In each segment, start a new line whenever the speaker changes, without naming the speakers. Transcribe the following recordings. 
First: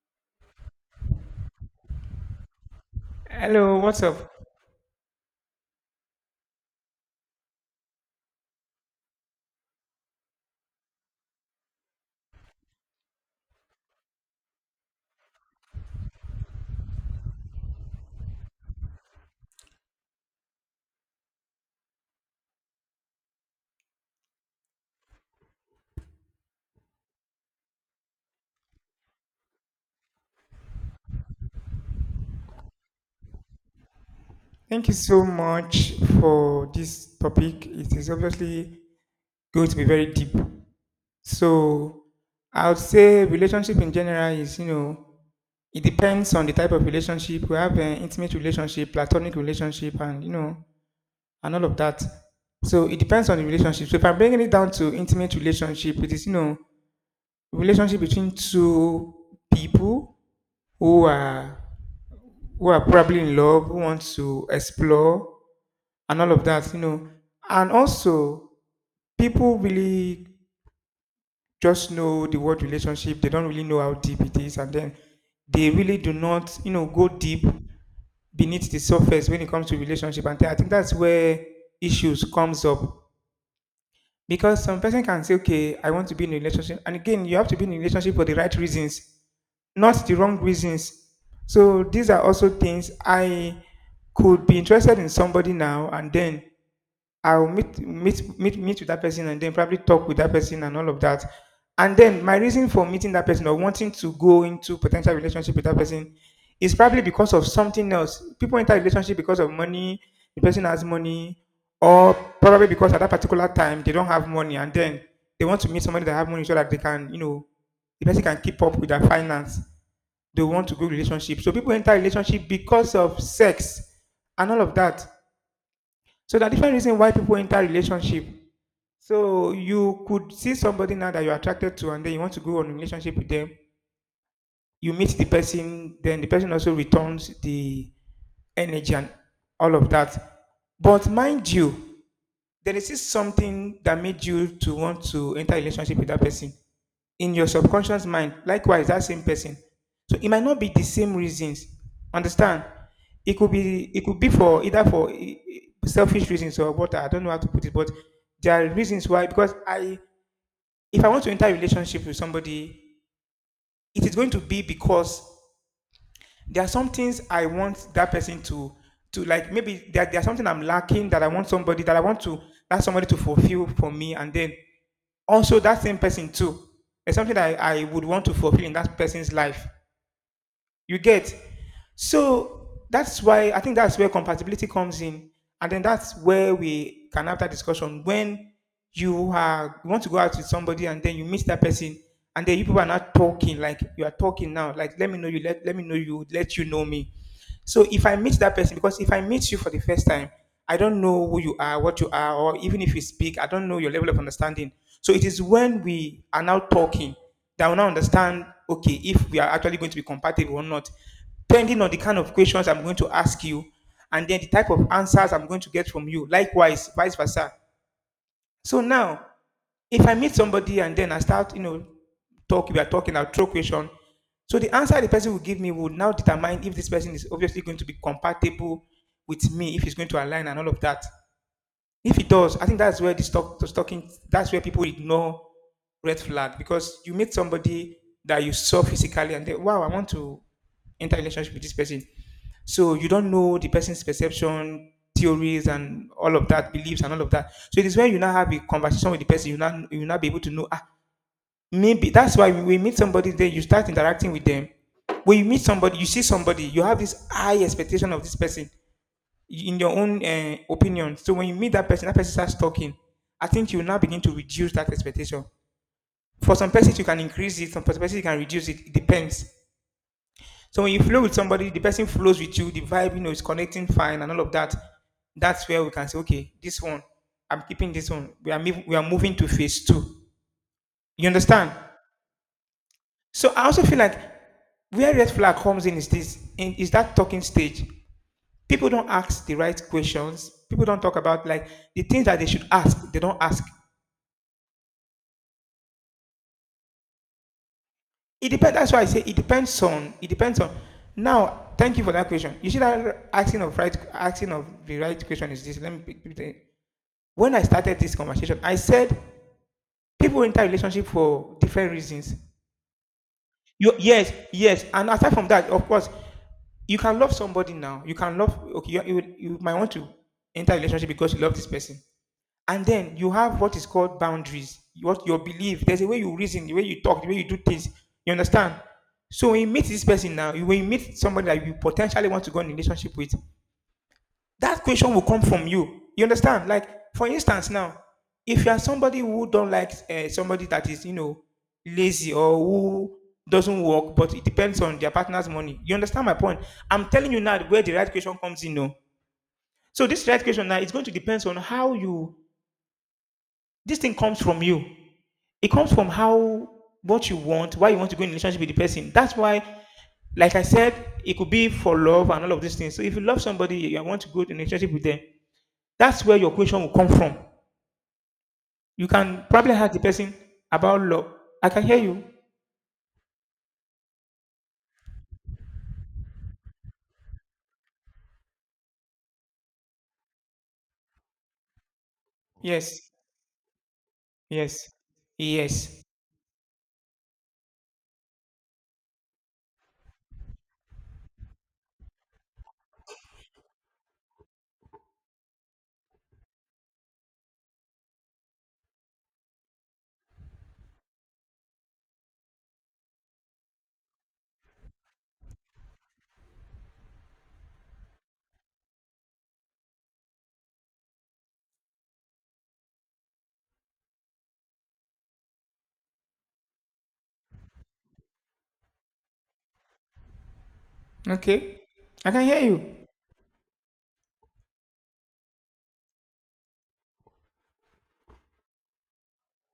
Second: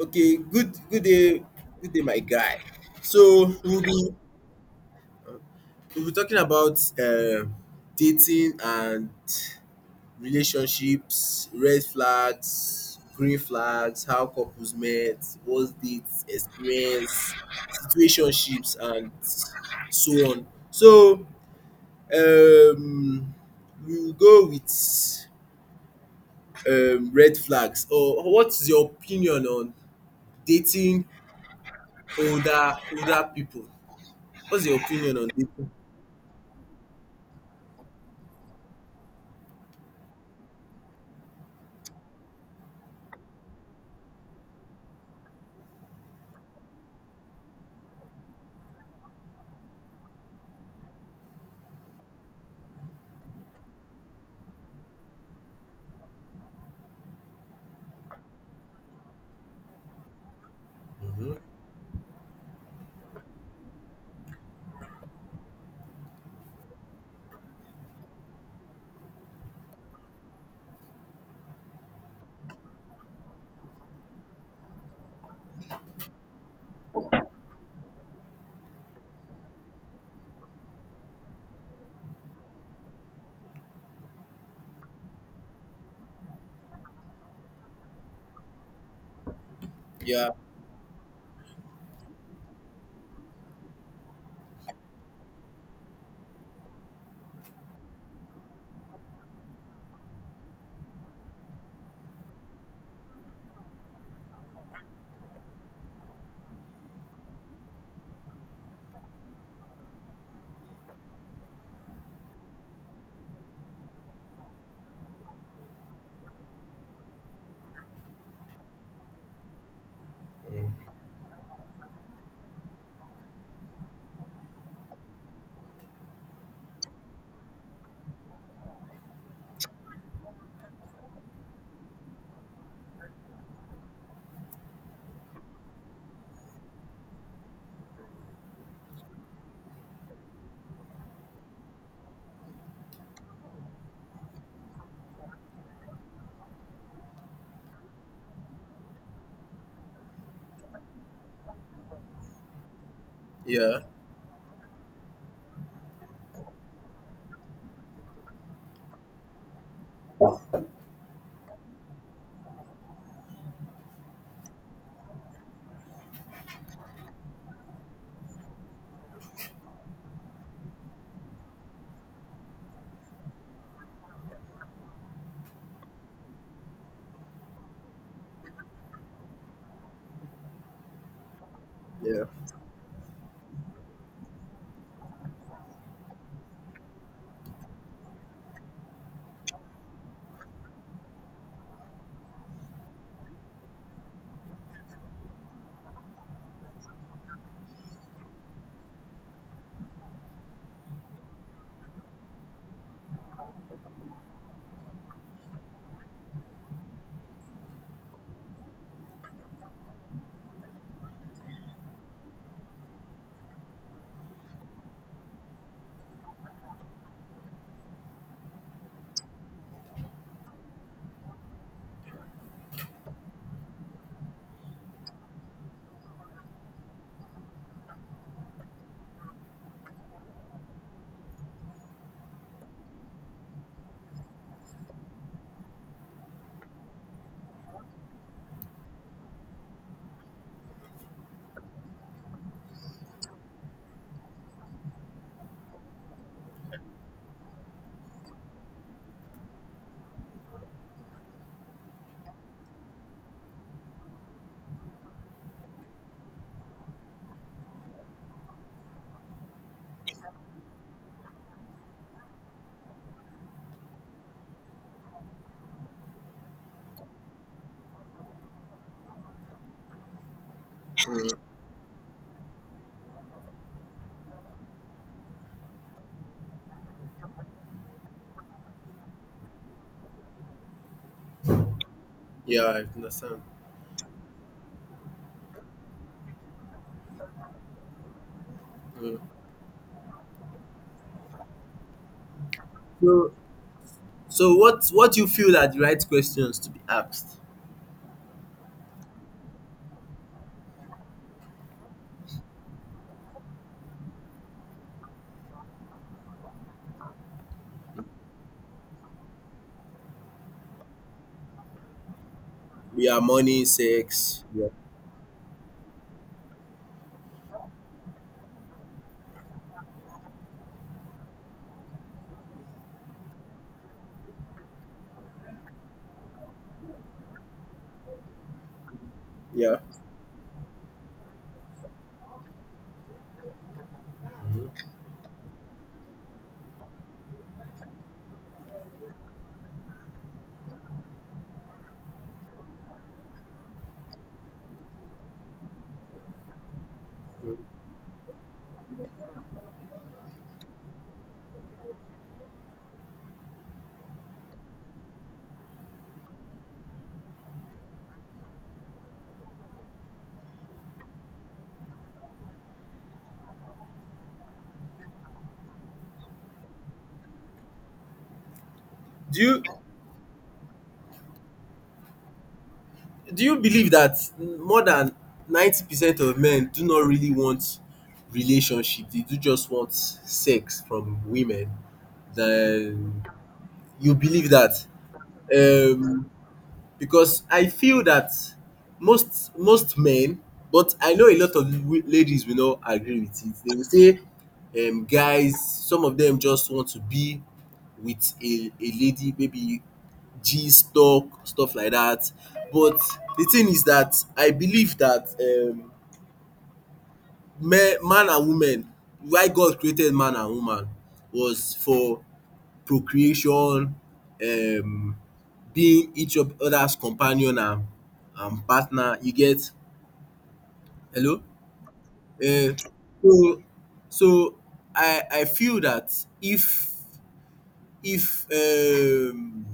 Okay, Good day, good day, my guy. So
Hello,
we'll
what's
be
up?
we'll be talking about dating and relationships, red flags, green flags, how couples met, what's dates, experience, situationships, and so on. So um, we'll go with red flags. Or what's your opinion on dating older people? What's your
Thank you
opinion
so
on this?
much for this topic. It is obviously going to be very deep. So, I would say relationship in general is, it depends on the type of relationship. We have an intimate relationship, platonic relationship, and, and all of that. So, it depends on the relationship. So, if I'm bringing it down to intimate relationship, it is, relationship between two people who
Hmm.
are who are probably in love, who want to explore and all of that, you know. And also, people really just know the word relationship. They don't really know how deep it is, and then they really do not, go deep beneath the surface when it comes to relationship. And I think that's where issues comes up because some person can say, "Okay, I want to be in a relationship," and again, you have to be in a relationship for the right reasons, not the
Yeah,
wrong reasons. So these are also things. I could be interested in somebody now, and then I'll meet with that person and then probably talk with that person and all of that. And then my reason for meeting that person or wanting to go into potential relationship with that person is probably because of something else. People enter a relationship because of money, the person has money, or probably because at that particular time they don't have money and then they want to meet somebody that have money so that they can, the person can keep up with their finance. They want to go relationship. So people enter relationship because of sex and all of that. So there are different reasons why people enter relationship. So you could see somebody now that you're attracted to, and then you want to go on a relationship with them. You meet the person, then the person also returns the energy and all of that. But mind you, there is still something that made you to want to enter a relationship with that person in your subconscious mind. Likewise, that same person. So it might not be the same reasons. Understand? It could
yeah,
be it could be for either for selfish reasons or what. I don't know how to put it, but there are reasons why. Because I, if I want to enter a relationship with somebody, it is going to be because there are some things I want that person to like maybe there's something I'm lacking that I want somebody that I want to that somebody to fulfill for me and then also that same person too. It's something that I would want to fulfill in that person's life. You get?
yeah,
So that's why I think that's where compatibility comes in. And then that's where we can have that discussion. When you want to go out with somebody and then you meet that person and then you people are not talking like you are talking now. Like let me know you, let me know you, let you know me. So if I meet that person, because if I meet you for the first time, I don't know who you are, what you are, or even if you speak, I don't know your level of understanding. So it is when we are now talking that will now understand okay if we are actually going to be compatible or not, depending on the kind of questions I'm going to ask you and then the type of answers I'm going to get from you likewise vice versa. So now if I meet somebody and then I start, talk. We are talking, I'll throw question. So the answer the person will give me will now determine if this person is obviously going to be compatible with me, if he's going to align and all of that. If it does, I think that's where the stalking that's where people ignore red flag because you meet somebody that you saw physically and then wow, I want to enter a relationship with this person. So you don't know the person's perception, theories and all of that, beliefs and all of that. So it is where you now have a conversation with the person, you now be able to know ah, maybe that's why we meet somebody, then you start interacting with them. When you meet somebody, you see somebody, you have this high expectation of this person in your own opinion. So when you meet that person starts talking. I think you will now begin to reduce that expectation. For some persons, you can increase it. Some persons, you can reduce it. It depends. So when you flow with
mm,
somebody, the person flows with you. The vibe, you know, is connecting fine and all of that. That's where we can say, okay, this one, I'm keeping this one. We are we are moving to phase two. You understand?
yeah. I understand.
So I also feel like where red flag comes in is is that talking stage people don't
Mm.
ask the right questions. People don't talk about like the things that they should ask. They
So,
don't ask.
so, what do you feel are the right questions to be asked?
It depends. That's why I say it depends on. It depends on. Now, thank you for that question. You see that asking of right, asking of the right question is this. Pick the- When I started this conversation, I said people enter relationship for different reasons.
We are money,
Yes,
sex. Yeah,
yes, and aside from that, of course, you can love somebody now. You can love. Okay, you might want to enter a relationship because you love this person. And then you have what is called boundaries, what your belief, there's a way you reason, the way you talk, the way you do things. You understand? So when you
yeah.
meet this person now, when you meet somebody that you potentially want to go in a relationship with, that question will come from you. You understand? Like for instance now, if you are somebody who don't like somebody that is, you know, lazy or who doesn't work but it depends on their partner's money. You understand my point? I'm telling you now where the right question comes in, no. So this right question now, it's going to depend on how you this thing comes from you. It comes from how what you want, why you want to go in a relationship with the person. That's why, like I said, it could be for love and all of these things. So if you love somebody, you want to go in a relationship with them. That's where your question will come from. You
Do
can
you
probably ask the person about love. I can hear you.
do you believe that more than 90% of men do not really want relationship? They do just want sex from women.
Yes.
Then you believe that.
Yes. Yes.
Um, because I feel that most men, but I know a lot of ladies will not agree with it. They will say, guys, some of them just want to be with a lady, maybe G stock, stuff like that. But the thing is that I believe that men, man and woman, why God created man and woman was for procreation, um being each of other's companion and partner, you get. Hello?
Okay. I can hear
um
you.
so so I feel dat. if if um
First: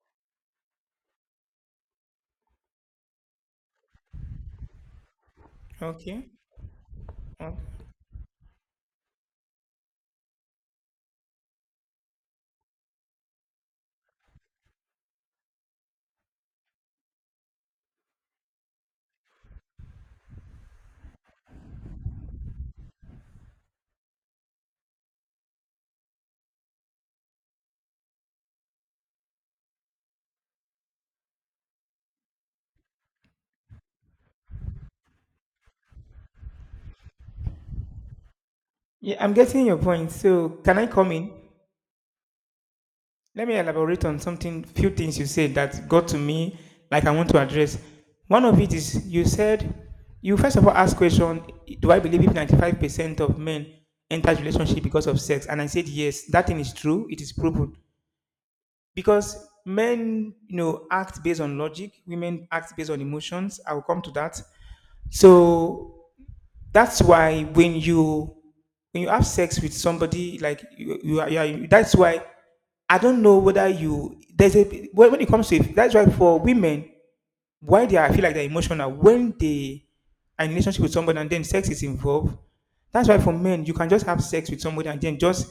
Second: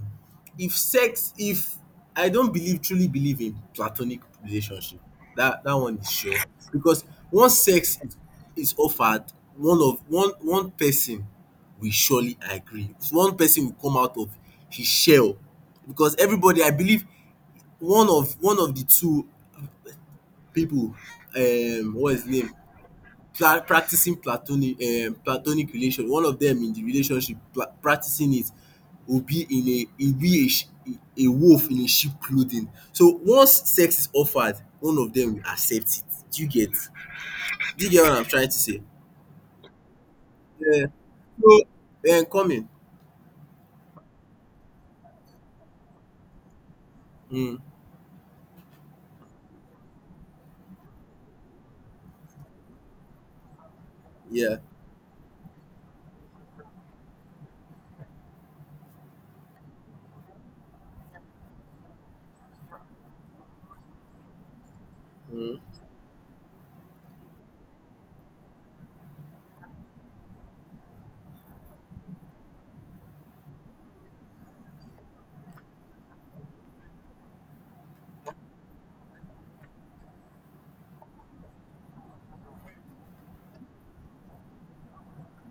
if sex if I don't believe, truly believe in platonic relationship, that one is
Okay.
sure, because
Okay.
once sex is offered, one of one one person will surely agree, one person will come out of his shell, because everybody, I believe, one of the two people, what's his name, pla practicing platonic platonic relation, one of them in the relationship practicing it, will be a wolf in a sheep clothing. So once sex is offered, one of them will accept it. Do you get? Do you get what I'm trying to say?
Yeah, I'm getting your point. So can I
Yeah.
come in?
So coming.
Let me elaborate on something, few things you said that got to me, like I want to
Mm.
address. One of it is you said, you first of all asked question, do I believe if 95% of men enter
Yeah.
relationship because of sex? And I said, yes, that thing is true. It is proven. Because men, you know, act based on logic. Women act based on emotions. I will come to that. So that's why when you have sex with somebody like you, you are that's why I don't know whether you there's a when it comes to that's why for women why they are, I feel like they're emotional when they are in a relationship with somebody and then sex is involved. That's why for men you can just have sex with somebody and then just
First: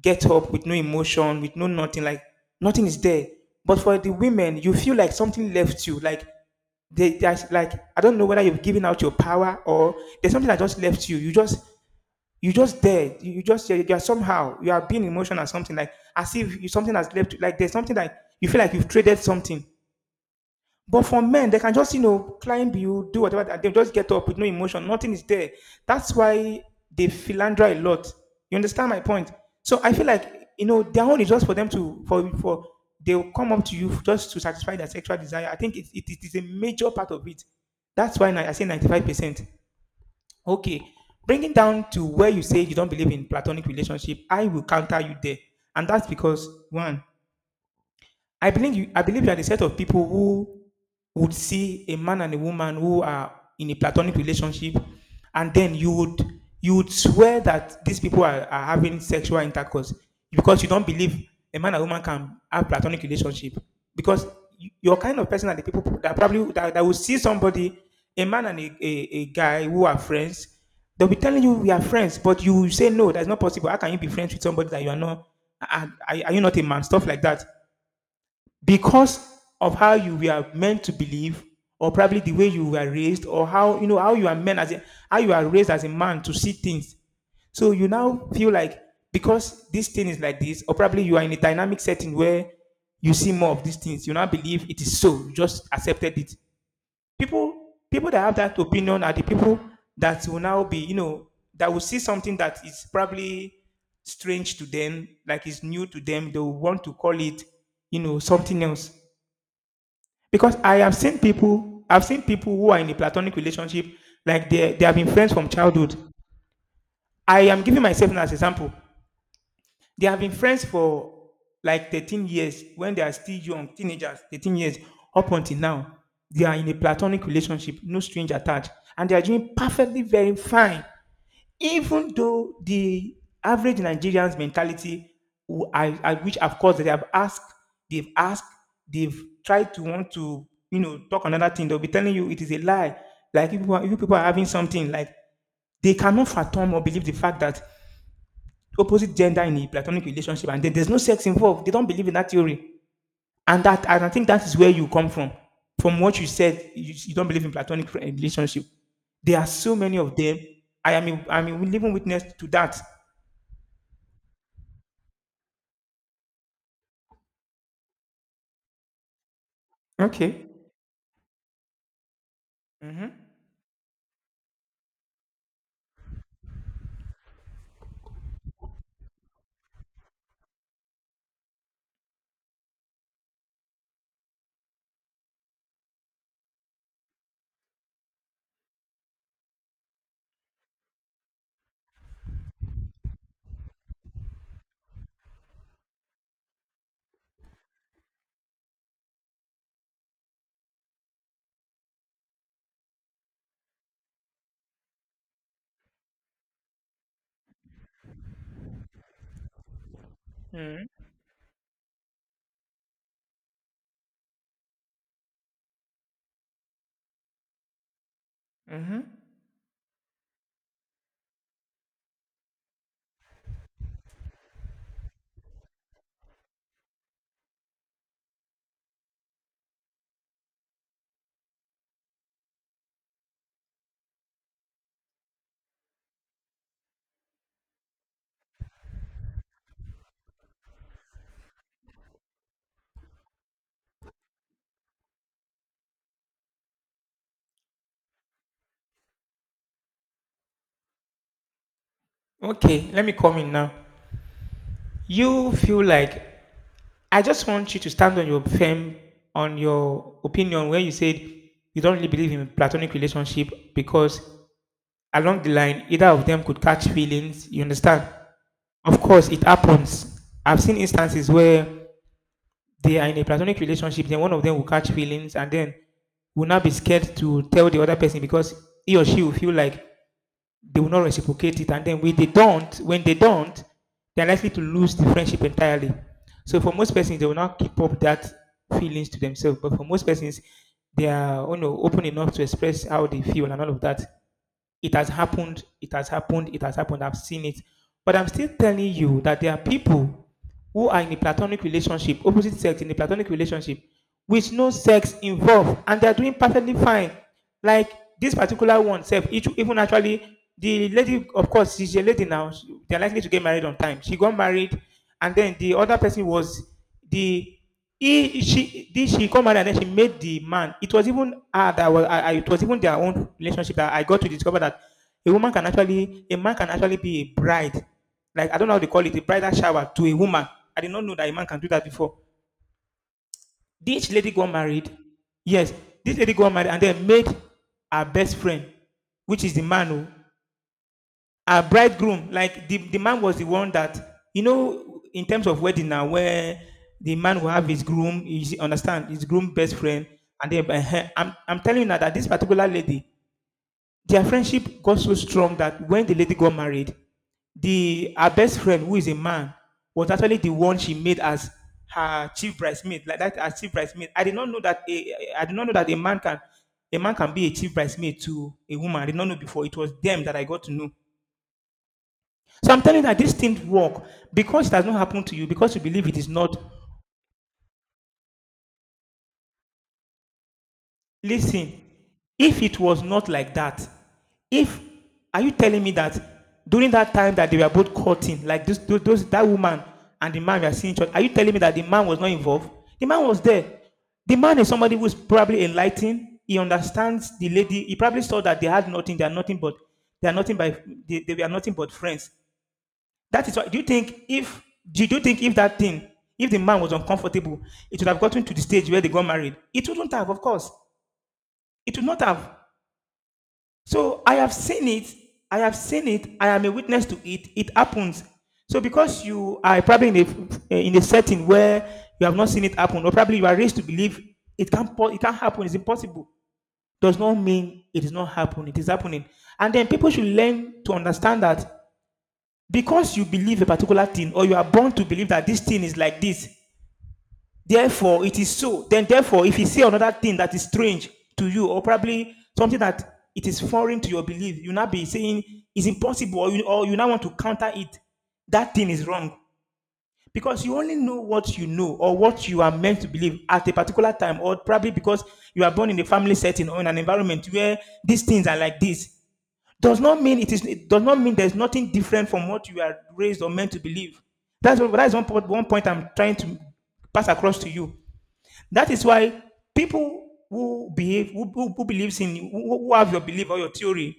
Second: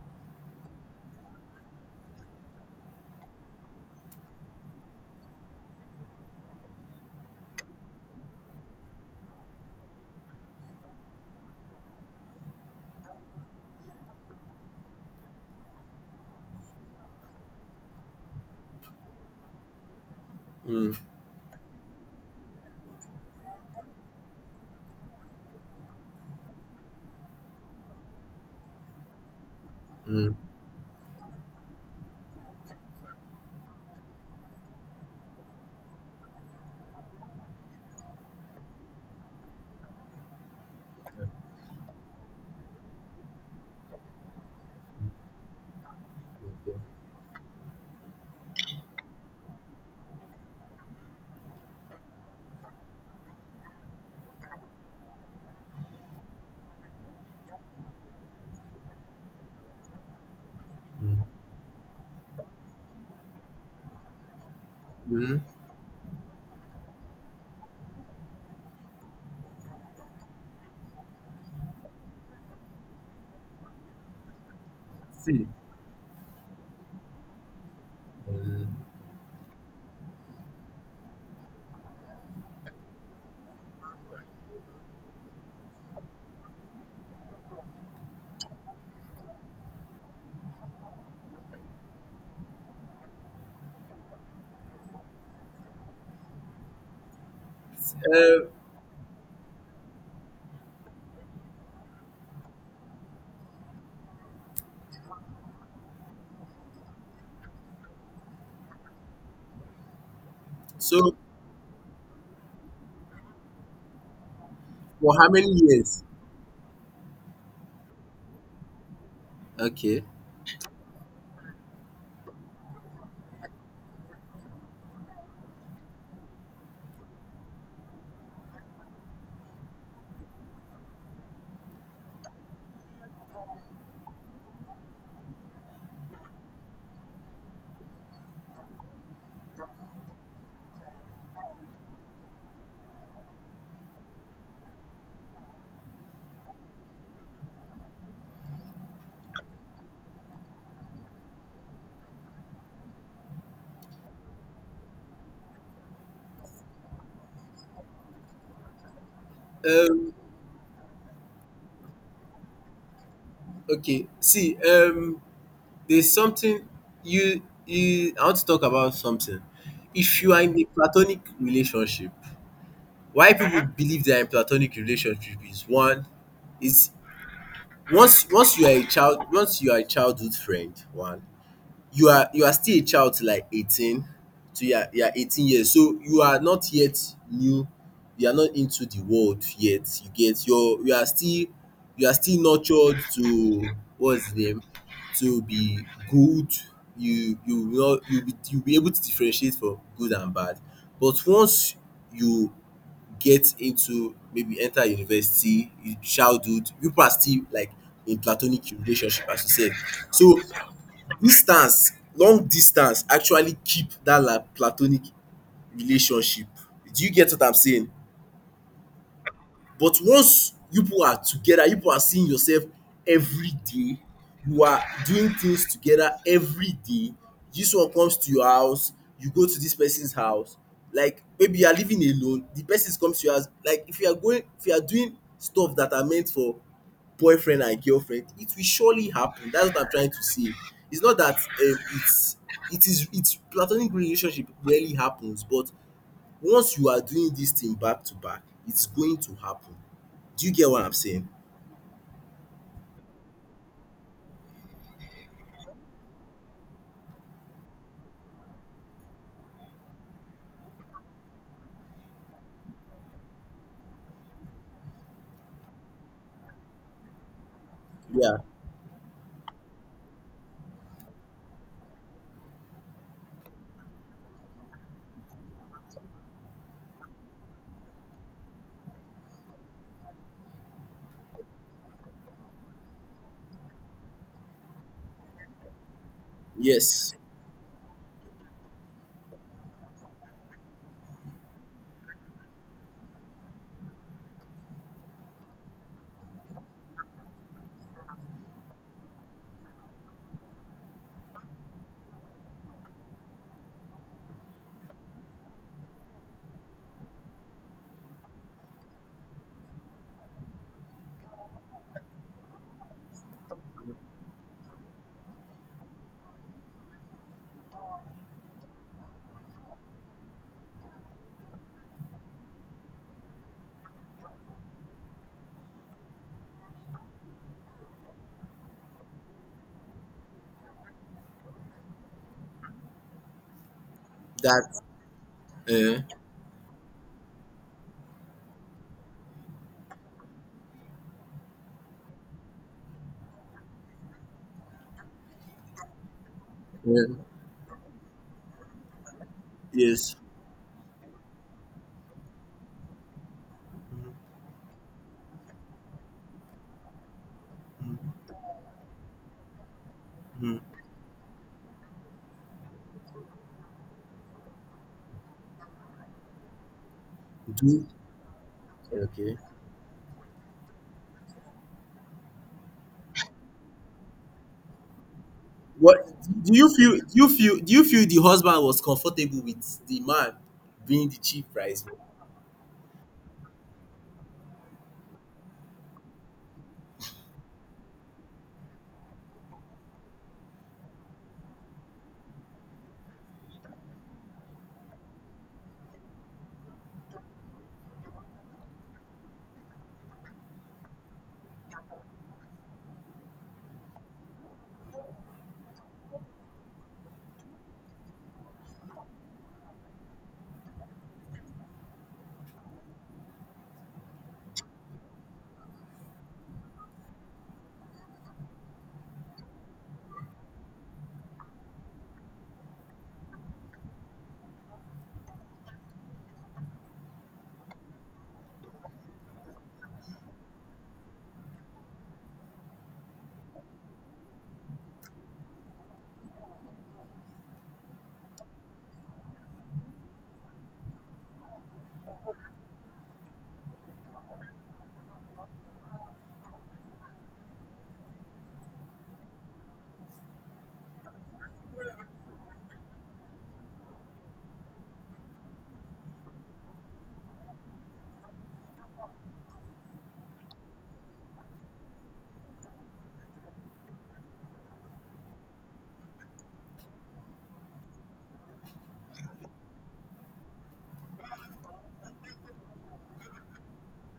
get up with no emotion, with no nothing, like nothing is there. But for the women you feel like something left you, like there's like I don't know whether you've given out your power or there's something that just left you. You just there. You're somehow you are being emotional or something, like as if something has left you. Like there's something that you feel like you've traded something.
Mm.
But for men, they can just, you know, climb you, do whatever, and they'll just get up with no emotion. Nothing is there. That's why they philander a lot. You understand my point? So I feel
Mm.
like, you know, their own is just for them to, they'll come up to you just to satisfy their sexual desire. I think it is a major part of it. That's why I say 95%. Okay. Bringing down to where you say you don't believe in platonic relationship, I will counter you there. And that's because,
Okay.
one, I believe you are the set of people who would see a man and a woman who are in a platonic relationship, and then you would swear that these people are having sexual intercourse because you don't
Mm.
believe a man and woman can have platonic relationship because you're kind of
Mhm.
person, that the people that probably that will see somebody, a man and a guy who are friends. They'll be telling you we are friends, but you say no, that's not possible. How can you be friends with somebody that you are not—
See,
are you not a man, stuff like that,
um
because of how you were meant to believe, or probably the way you were raised, or how, you know, how you are meant as a— how you are raised as a man to see things. So you now feel like because this thing is like this, or probably you are in a dynamic setting where you see more of these things, you now believe it is so, you just accepted it. people People that have
um
that opinion are the people that will now, be you know, that will see something that is probably strange to them, like it's new to them, they will want to call it, you know, something else. Because I have
so,
seen people, I've seen people who are in a platonic relationship, like they have been
for how
friends from
many
childhood.
years?
I am giving myself now as an example.
Okay.
They have been friends for like 13 years. When they are still young, teenagers, 13 years, up until now, they are in a platonic relationship, no strings attached, and they are doing perfectly very fine, even though the average Nigerian's mentality, who I which of course they have asked, they've tried to want to, you know, talk another thing. They'll be telling you it is a lie. Like if if you people are having something. Like they cannot fathom or believe the fact that opposite gender in a platonic relationship and then there's no sex involved. They don't believe in that theory. And I think that is where you come from. From what you said, you don't believe in relationship. There are so many
Um
of them. I'm a living witness to that.
okay, see. There's something, you I want to talk about something. If you are
Okay.
in a platonic relationship,
Mm-hmm.
why people, mm-hmm, believe they are in platonic relationship is one, is once once you are a child, once you are a childhood friend, one, you are still a child till like 18, so you are 18 years, so you are not yet new, you are not into the world yet, you get. You are still nurtured to, what's the name, to be good. You will not, you be able to differentiate for good and bad. But once you get into, maybe enter university, in childhood people are still, like, in platonic relationship, as you said. So,
Mm-hmm.
distance long distance actually keep that, like, platonic relationship. Do you get what I'm saying?
Mm-hmm.
But once you people are together, you people are seeing yourself every day, you are doing things together every day. This one comes to your house, you go to this person's house, like maybe you are living alone, the person comes to your house. Like, if you are doing stuff that are meant for boyfriend and girlfriend, it will surely happen. That's what I'm trying to say. It's not that, it's it is it's platonic relationship rarely happens, but once you are doing this thing back to back, it's going to happen. Do you get what I'm saying?
Okay, let me come in now. You feel like— I just want you to stand on your firm, on your opinion, where you said you don't really believe in platonic relationship, because along the line either of them could catch feelings. You understand?
Yeah.
Of course, it happens. I've seen instances where they are in a platonic relationship, then one of them will catch feelings, and then will not be scared to tell the other person because he or she will feel like they will not reciprocate it. And then when they don't, they're likely to lose the friendship entirely. So for most
Yes.
persons, they will not keep up that feelings to themselves. But for most persons, they are, you know, open enough to express how they feel and all of that. It has happened. It has happened. It has happened. I've seen it. But I'm still telling you that there are people who are in a platonic relationship, opposite sex in a platonic relationship, with no sex involved, and they are doing perfectly fine. Like this particular one, self, even actually, the lady, of course, she's a lady now. They're likely to get married on time. She got married, and then the other person was the— she got married and then she made the man. It was even that was, it was even their own relationship that I got to discover that a woman can actually, a man can actually be a bride. Like I don't know how they call it, a bridal shower to a woman. I did not know that a man can do that before. This lady got
That.
married. Yes,
Uh,
this lady got married and then made her best friend, which is the man. Who, a bridegroom, like the man was the one that, you know, in terms of wedding now, where
uh,
the man will have his groom, you see— understand, his groom best friend.
yes.
And then, I'm telling you now that this particular lady, their friendship got so strong that when the lady got married, the her best friend, who is a man, was actually the
Mm.
one she made as her chief bridesmaid, like that, as chief bridesmaid. I did not know that a man can— a man can be a chief
Do.
bridesmaid to a woman. I did not know
Okay.
before. It was them that I got to know. So I'm telling you that this thing work because it has not happened to you, because you believe
What
it is
do
not.
you feel? Do you feel? Do you feel the husband was comfortable with the man being the chief
Listen,
price?
if it was not like that, if— are you telling me that during that time that they were both courting, like this, those— that woman and the man we are seeing each other, are you telling me that the man was not involved? The man was there. The man is somebody who's probably enlightened. He understands the lady. He probably saw that they had nothing. They are nothing by they were nothing but friends. That is why. Do you think if that thing, if the man was uncomfortable, it would have gotten to the stage where they got married? It wouldn't have, of course. It would not have. So I have seen it. I have seen it. I am a witness to it. It happens. So because you are probably in a setting where you have not seen it happen, or probably you are raised to believe it can't happen. It's impossible. Does not mean it is not happening. It is happening. And then people should learn to understand that because you believe a particular thing, or you are born to believe that this thing is like this, therefore it is so. Then, therefore, if you see another thing that is strange to you, or probably something that it is foreign to your belief, you now be saying it's impossible, or or you now want to counter it. That thing is wrong. Because you only know what you know or what you are meant to believe at a particular time, or probably because you are born in a family setting or in an environment where these things are like this, does not mean it is— it does not mean there's nothing different from what you are raised or meant to believe. That's one point, one point I'm trying to pass across to you. That is why people who behave, who believes in who have your belief or your theory,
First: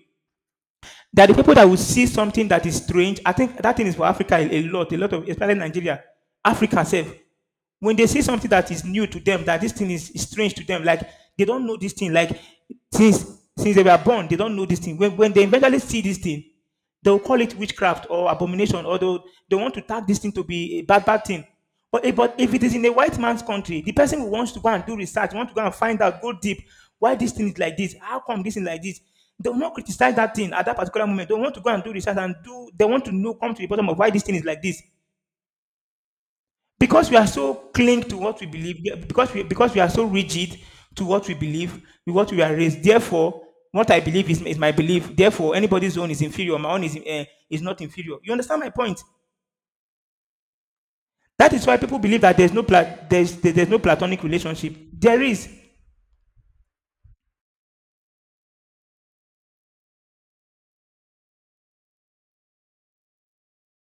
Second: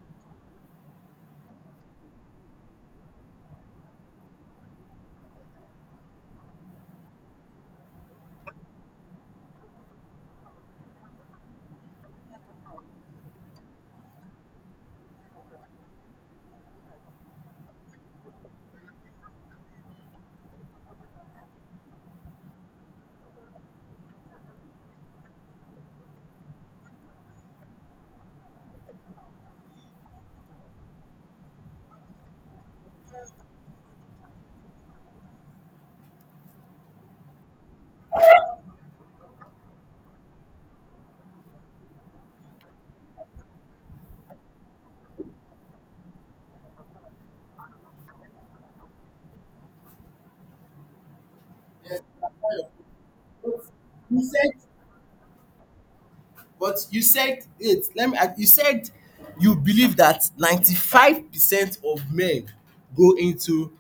that the people that will see something that is strange. I think that thing is for Africa, a lot of, especially Nigeria, Africa self. When they see something that is new to them, that this thing is strange to them, like they don't know this thing, like since they were born, they don't know this thing. When, they eventually see this thing, they'll call it witchcraft or abomination, or they want to tag this thing to be a bad, bad thing. But if it is in a white man's country, the person who wants to go and do research, want to go and find out, go deep, why this thing is like this, how come this thing like this, they will not criticize that thing at that particular moment. They want to go and do research and do, they want to know, come to the bottom of why this thing is like this, because we are so cling to what we believe, yeah, because we are so rigid to what we believe, with what we are raised. Therefore what I believe is my belief. Therefore anybody's own is inferior, my own is not inferior. You understand my point? That is why people believe that there's no platonic
You said,
relationship, there is
but you said it. Let me. You said you believe that 95% of men go into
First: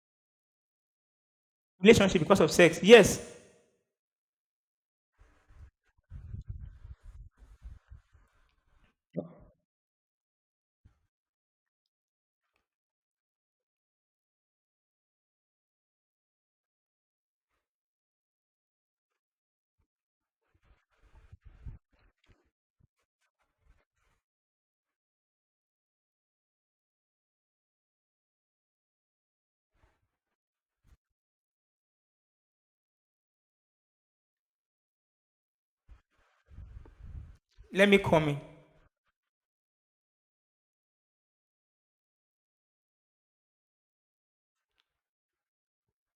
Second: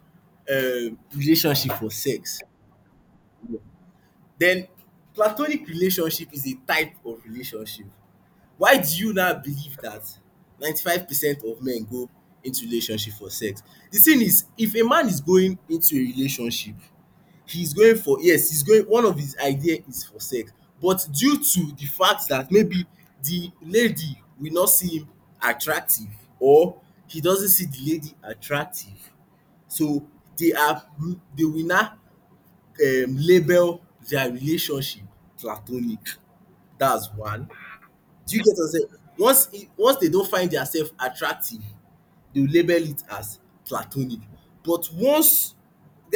relationship for
relationship because
sex.
of sex, yes.
Then platonic relationship is a type of relationship. Why do you now believe that 95 percent of men go into relationship for sex? The thing is, if a man is going into a relationship, he's going for, yes, he's going, one of his idea is for sex. But due to the fact that maybe the lady will not see him attractive, or he doesn't see the lady attractive, so, they are they will now, label their relationship platonic. That's one.
Let me come
Do
in.
you get what I'm saying? Once, once they don't find themselves attractive, they will label it as platonic. But once,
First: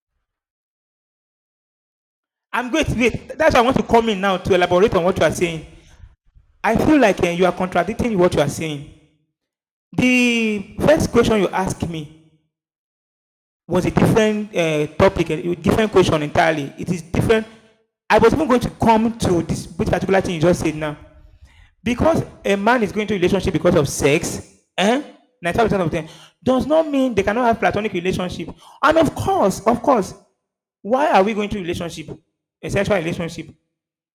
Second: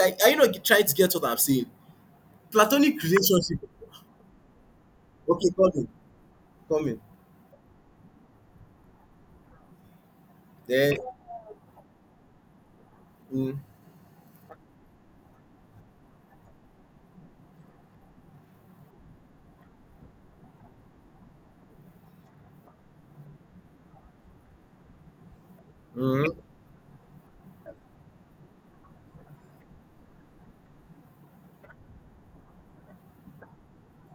are you not trying to get what I'm saying?
I'm great
Platonic
wait That's why I
relationship.
want to come in now to elaborate on what you are
Okay,
saying.
come in,
I
come
feel
in.
like, you are contradicting what you are saying. The
Then,
first question you asked me
mm,
was a different topic, a different question entirely. It is different. I was even going to come to this particular thing you just said now. Because a man is going to a relationship because of sex, eh? 95% of them
mm,
does not mean they cannot have platonic relationship. And of course, why are we going to a relationship, a sexual relationship?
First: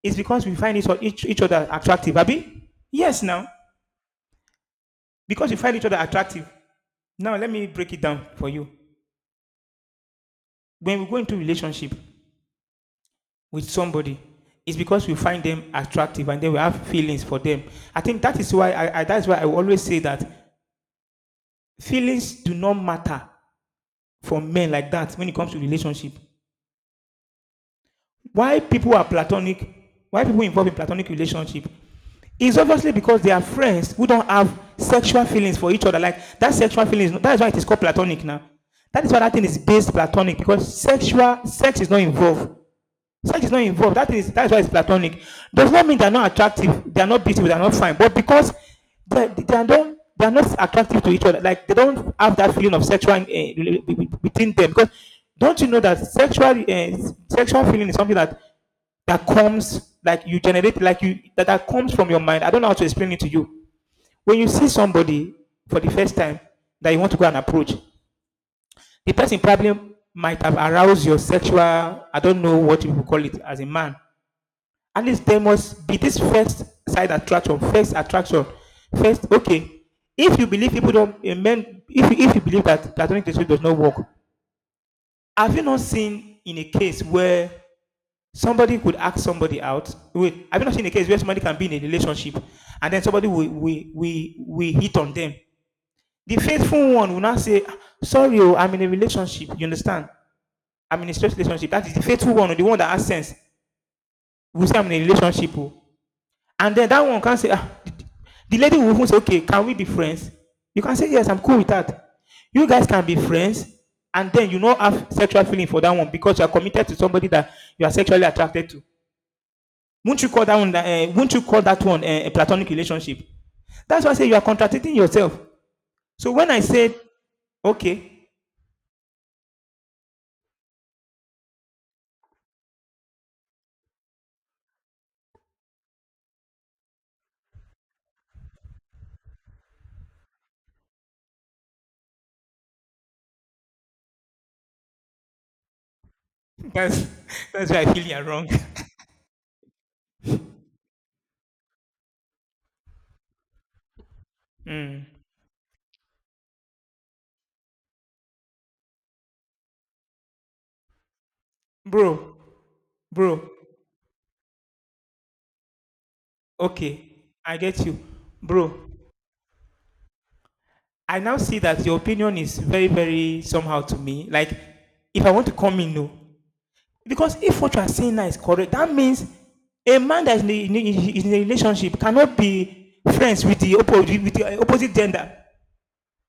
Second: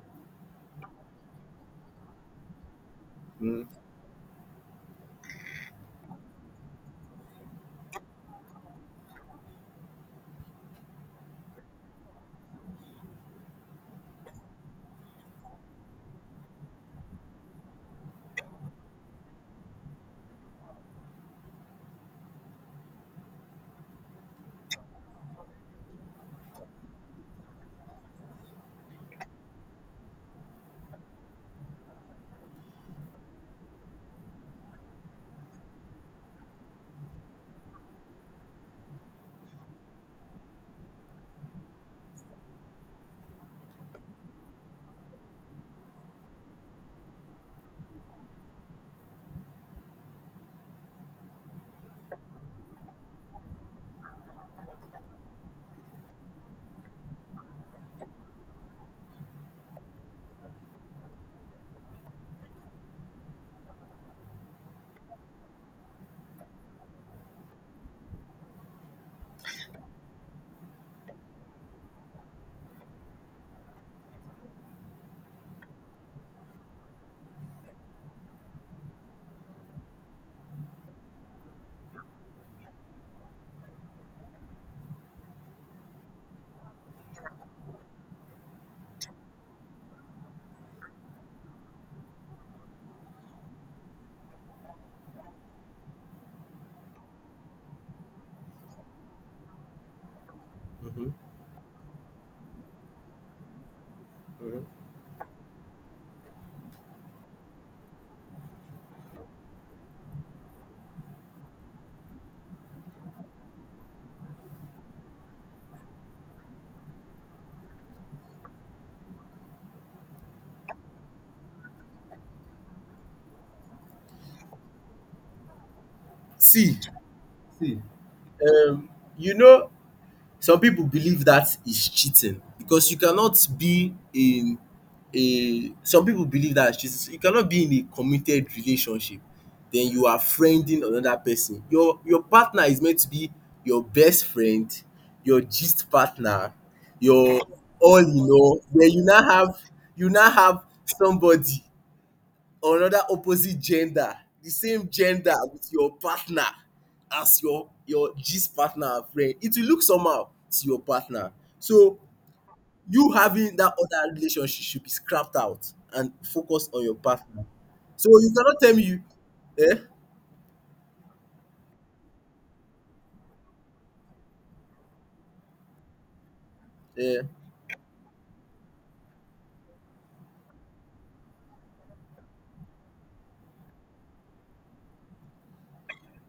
It's because we find each other attractive, Abby? Yes, now.
mm,
Because we find each other attractive. Now, let me break it down for you. When we go into a relationship, with somebody it's because we find them attractive and then we have feelings for them. I think that is why I that's why I always say that feelings do not matter for men like that when it comes to relationship. Why people are platonic, why people involved in platonic relationship is obviously because they are friends who don't have sexual feelings for each other. Like that sexual feelings, that is why it is called platonic now. That is why that thing is based platonic because sexual sex is not involved. Sex is not involved. That is that's why it's platonic. Does not mean they're not attractive, they are not beautiful, they're not fine, but because they do not they are not attractive to each other, like they don't have that feeling of sexual between them. Because don't you know that sexual sexual feeling is something that that comes like you generate like you that comes from your mind. I don't know how to explain it to you. When you see somebody for the first time that you want to go and approach, the person probably might have aroused your sexual I don't know what you call it as a man at least there must be this first side attraction, first attraction, first. Okay, if you believe people don't men, if you believe that platonic relationship does not work, have you not seen in a case where somebody could ask somebody out? Wait, have you not seen a case where somebody can be in a relationship and then somebody will we hit on them? The faithful one will not say, "Ah, sorry, oh, I'm in a relationship." You understand? I'm
mm-hmm,
in a straight relationship. That is the faithful one, or the one that has sense. Will say,
mm-hmm.
"I'm in a relationship." Oh. And then that one can say, ah, the lady will even say, okay, can we be friends? You can say, yes, I'm cool with that. You guys can be friends, and then you not have sexual feeling for that one because you are committed to somebody that you are sexually attracted to. Won't you call that one? Won't you call that one a platonic relationship? That's why I say you are contradicting yourself. So when I
see,
said,
see.
okay,
You know, some people believe that is cheating, because you cannot be in a, some people believe that is cheating, so you cannot be in a committed relationship, then you are friending another person, your partner is meant to be your best friend, your gist partner,
that's
your,
that's why I
all
feel you're
in
wrong,
all, then you now have somebody, or another opposite gender, the same
Mm.
gender with your partner, as your gist partner and friend, it will look somehow to your partner, so
Bro,
you
bro.
having that other relationship should be scrapped out and focus on your
Okay,
partner
I get you,
so you cannot tell me
bro.
you, eh
I now see that your opinion is very, very somehow to me. Like, if I want to come in, no.
eh
Because if what you are saying now is correct, that means a man that is in a relationship cannot be friends with the, oppo- with the opposite gender.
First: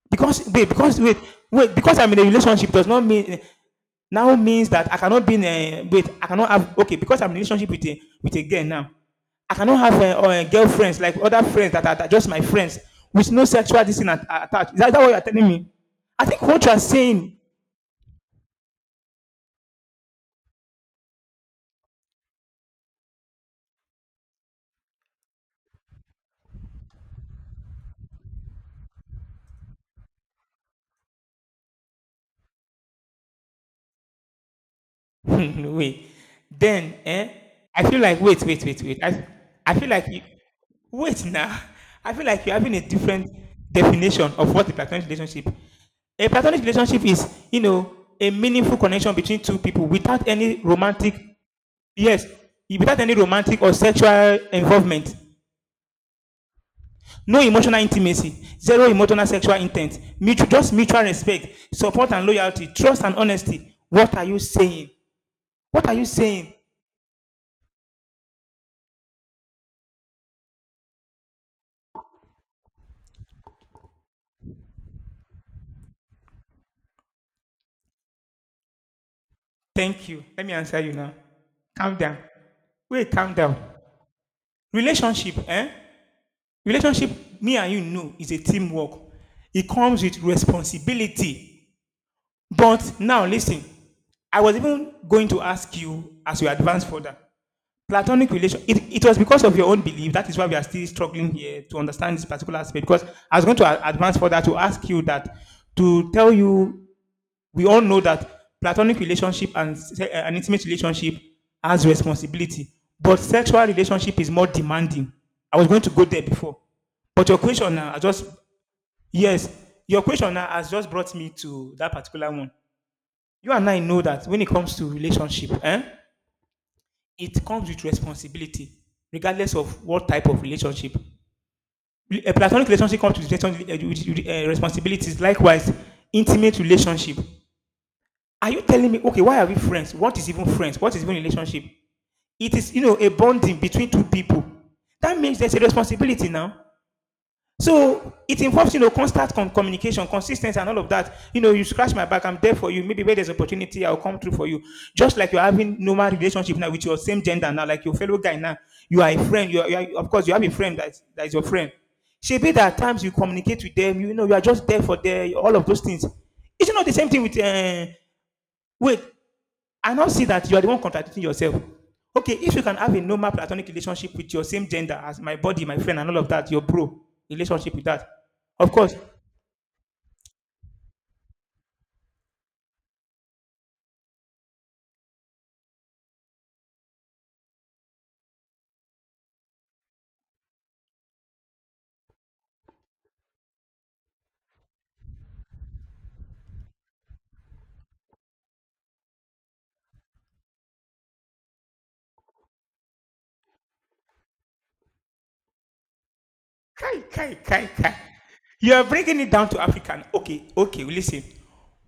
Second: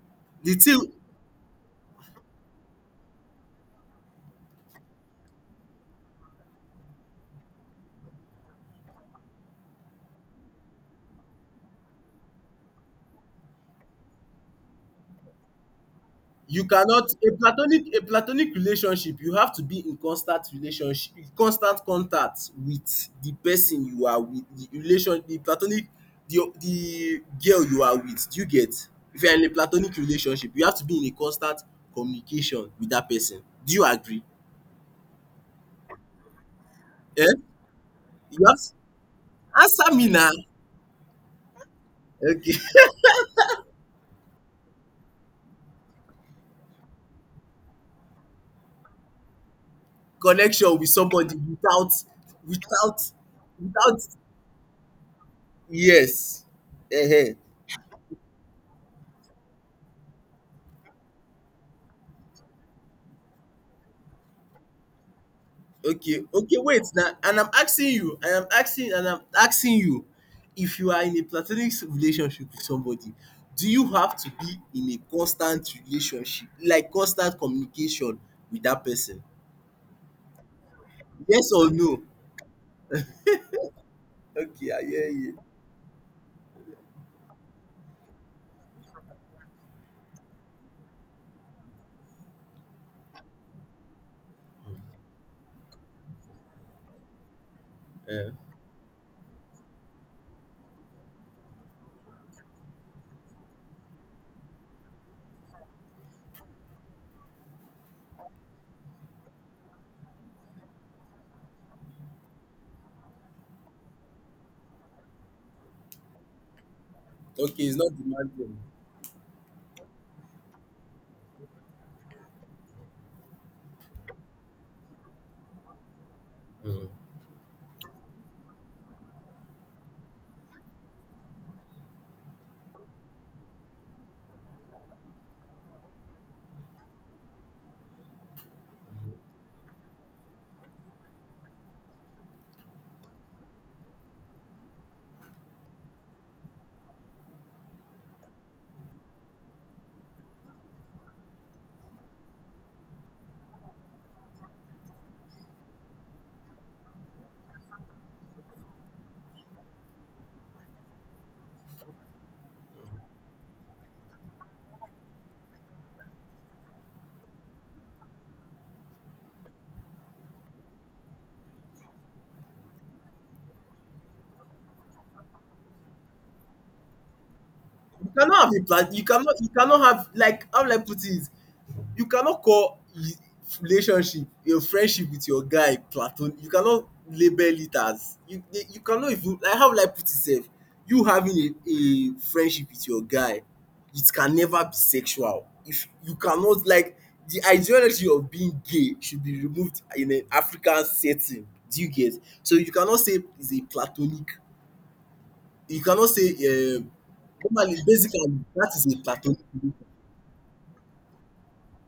Because
the
wait,
thing,
because wait, wait, because I'm in a relationship does not mean now means that I cannot be in a wait, I cannot have okay, because I'm in a relationship with a girl now. I cannot have a, or a girlfriends like other friends that are just my friends with no sexual this thing attached. Is that what you're telling me? I think what
you
you are
cannot. a
saying
platonic a platonic relationship, you have to be in constant relationship, constant contact with the person you are with, the relation the platonic, the girl you are with. Do you get? If you are in a platonic relationship, you have to be in a constant communication with that person. Do you agree?
wait. Then, eh?
eh
I feel like
you
wait,
have
wait,
to
wait, wait. I feel
answer
like
me
you
now.
wait now. I feel like you're
Okay?
having a different definition of what a platonic relationship. A platonic relationship is, you know, a meaningful connection between two people without any
Connection with
romantic,
somebody without
yes, without
without
any romantic or
without
sexual involvement.
Yes. Ehen.
No emotional intimacy, zero emotional sexual intent, mutual, just mutual respect, support and loyalty, trust and honesty. What are you saying? What are you
Okay,
saying?
okay, wait now. And I'm asking you, I am asking, and I'm asking you, if you are in a platonic relationship with somebody, do you have to be in a constant relationship, like constant communication with that person?
Thank you. Let me answer you now.
Yes or
Calm
no?
down. Wait, calm down.
Okay, I hear
Relationship,
you.
eh? Relationship, me and you know, is a teamwork. It comes with responsibility. But now, listen. I was even going to ask you as we advance further. Platonic
Yeah.
relation. It was because of your own belief. That is why we are still struggling here to understand this particular aspect. Because I was going to a- advance further to ask you that to tell you we all know that platonic relationship and an intimate relationship has responsibility, but sexual relationship is more demanding. I was going to go there before, but your
Okay,
question
it's not
now, I just
demanding.
yes, your question now has just brought me to that particular one. You and I know that when it comes to relationship, eh,
Mm.
it comes with responsibility, regardless of what type of relationship. A platonic relationship comes with, eh, responsibilities. Likewise, intimate relationship Are you telling me, okay, why are we friends? What is even friends? What is even relationship? It is, you know, a bonding between two people. That means there's a responsibility now. So it involves, you know, constant communication, consistency, and all of that. You know, you scratch my back, I'm there for you. Maybe where there's opportunity, I'll come through for you. Just like you're having normal relationship now with your same gender now, like your fellow guy now. You are a friend. You are- of course, you have a friend that is your friend. Should be that at times you communicate with them. You know, you are just there for them. All of those things. It's not the same thing with wait? I now see that you are the one contradicting yourself. Okay, if you can have a normal platonic relationship with your same gender as my body, my friend, and all of that, your bro relationship with that,
You cannot have a
of
plan.
course.
You cannot. You cannot have, like, how will I put it? You cannot call relationship your friendship with your guy platon. You cannot label it as you. You cannot even, like, how will I put it? Sef, you having a friendship with your guy, it can never be sexual. If you cannot, like, the ideology of being gay should be removed in an African setting. Do you get? So you cannot say it's a platonic, you cannot say, um,
Kai, kai, kai,
normally
kai.
basic, and that
You are
is a
breaking it
platonic
down to
relationship.
African. Okay, okay, well, listen.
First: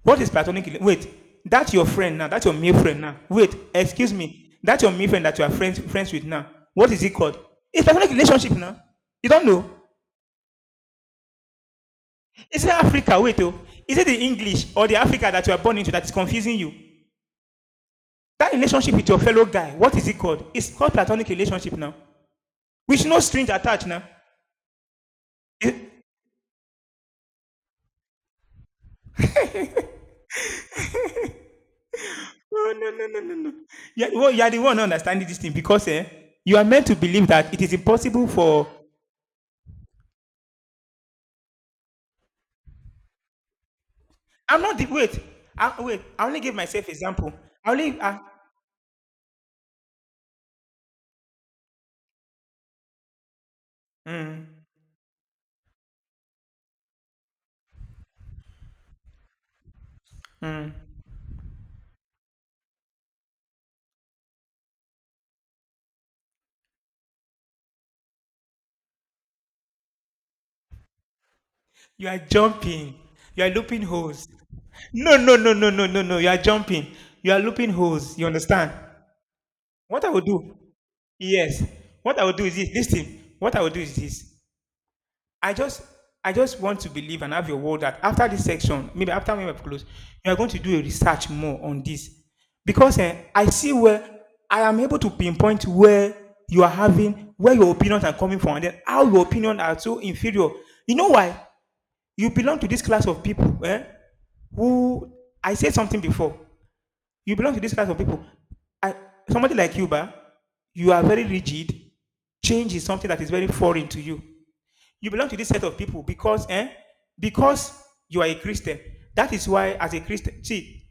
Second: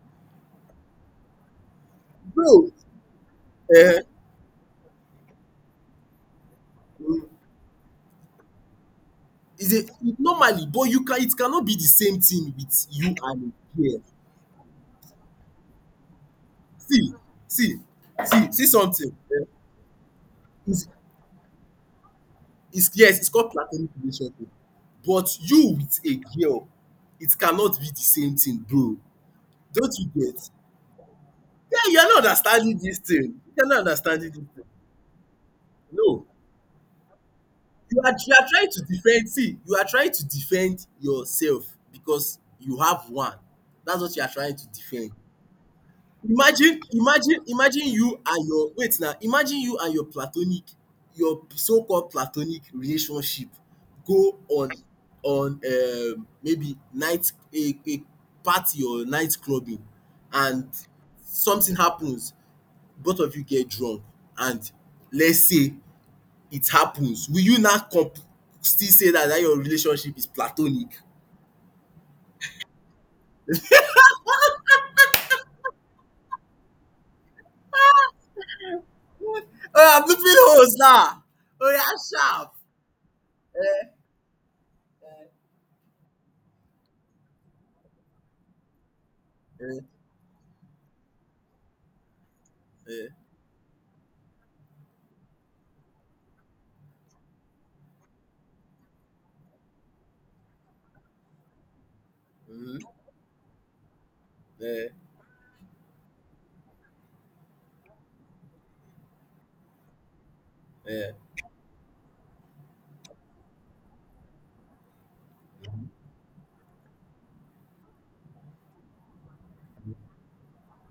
What is platonic? Wait, that's your friend now. That's your
Bro,
male friend now. Wait, excuse me. That's your male friend that you are friends with now. What is it
um,
called? It's platonic relationship now. You don't know.
is a normally, but you can it cannot be the same thing
Is it
with you
Africa? Wait,
and
oh.
a
Is
girl.
it the English or the Africa that you are born into that is confusing you?
See, see, see,
That
see
relationship with
something,
your fellow guy, what is it called? It's
is
called platonic relationship now,
is,
with
yes,
no
it's
strings
called
attached
platonic
now.
relationship, but you with
Eh,
a girl, it cannot be the same thing, bro. Don't you get? Yeah, you are not
no,
understanding
no,
this
no, no, no,
thing.
no.
You are not
You are, the
understanding
one-
this
you are the
thing.
one understanding this thing because
No.
you are meant to believe that it is
You are
impossible
you are
for.
trying to defend, see, you are trying to defend yourself, because you have one. That's what you are trying
I'm
to
not the
defend.
wait. I, wait, I only give
Imagine
myself example.
imagine
I
imagine
only. I,
you and your, wait now, imagine you and your platonic your so-called platonic relationship, go
mm,
on maybe night, a party, or night clubbing, and something happens, both of you get drunk, and let's say it happens, will you now still say that your relationship is platonic?
you are jumping. You are looping holes. No, no, no, no, no, no, no. You are jumping. You are looping holes. You understand?
Oh,
What
I'm
I will
looking
do?
holes now.
Yes.
Oh,
What
yeah,
I will do
sharp.
is this. Listen. What I will do
Eh,
is this. I just I just want to believe and have your word that after this section, maybe after we have
eh,
closed, you are going to do a research more on this. Because
eh,
I see where I am able to pinpoint where you are having, where your opinions are coming from, and then how your opinions are so inferior. You know why? You belong to this class of people
eh,
who, I said something before, you belong to this class of people. I, somebody like you, ba, you are
eh.
very rigid. Change is something that is very foreign to you you belong to this set of people because, eh? Because you are a Christian. That is why, as a Christian, see,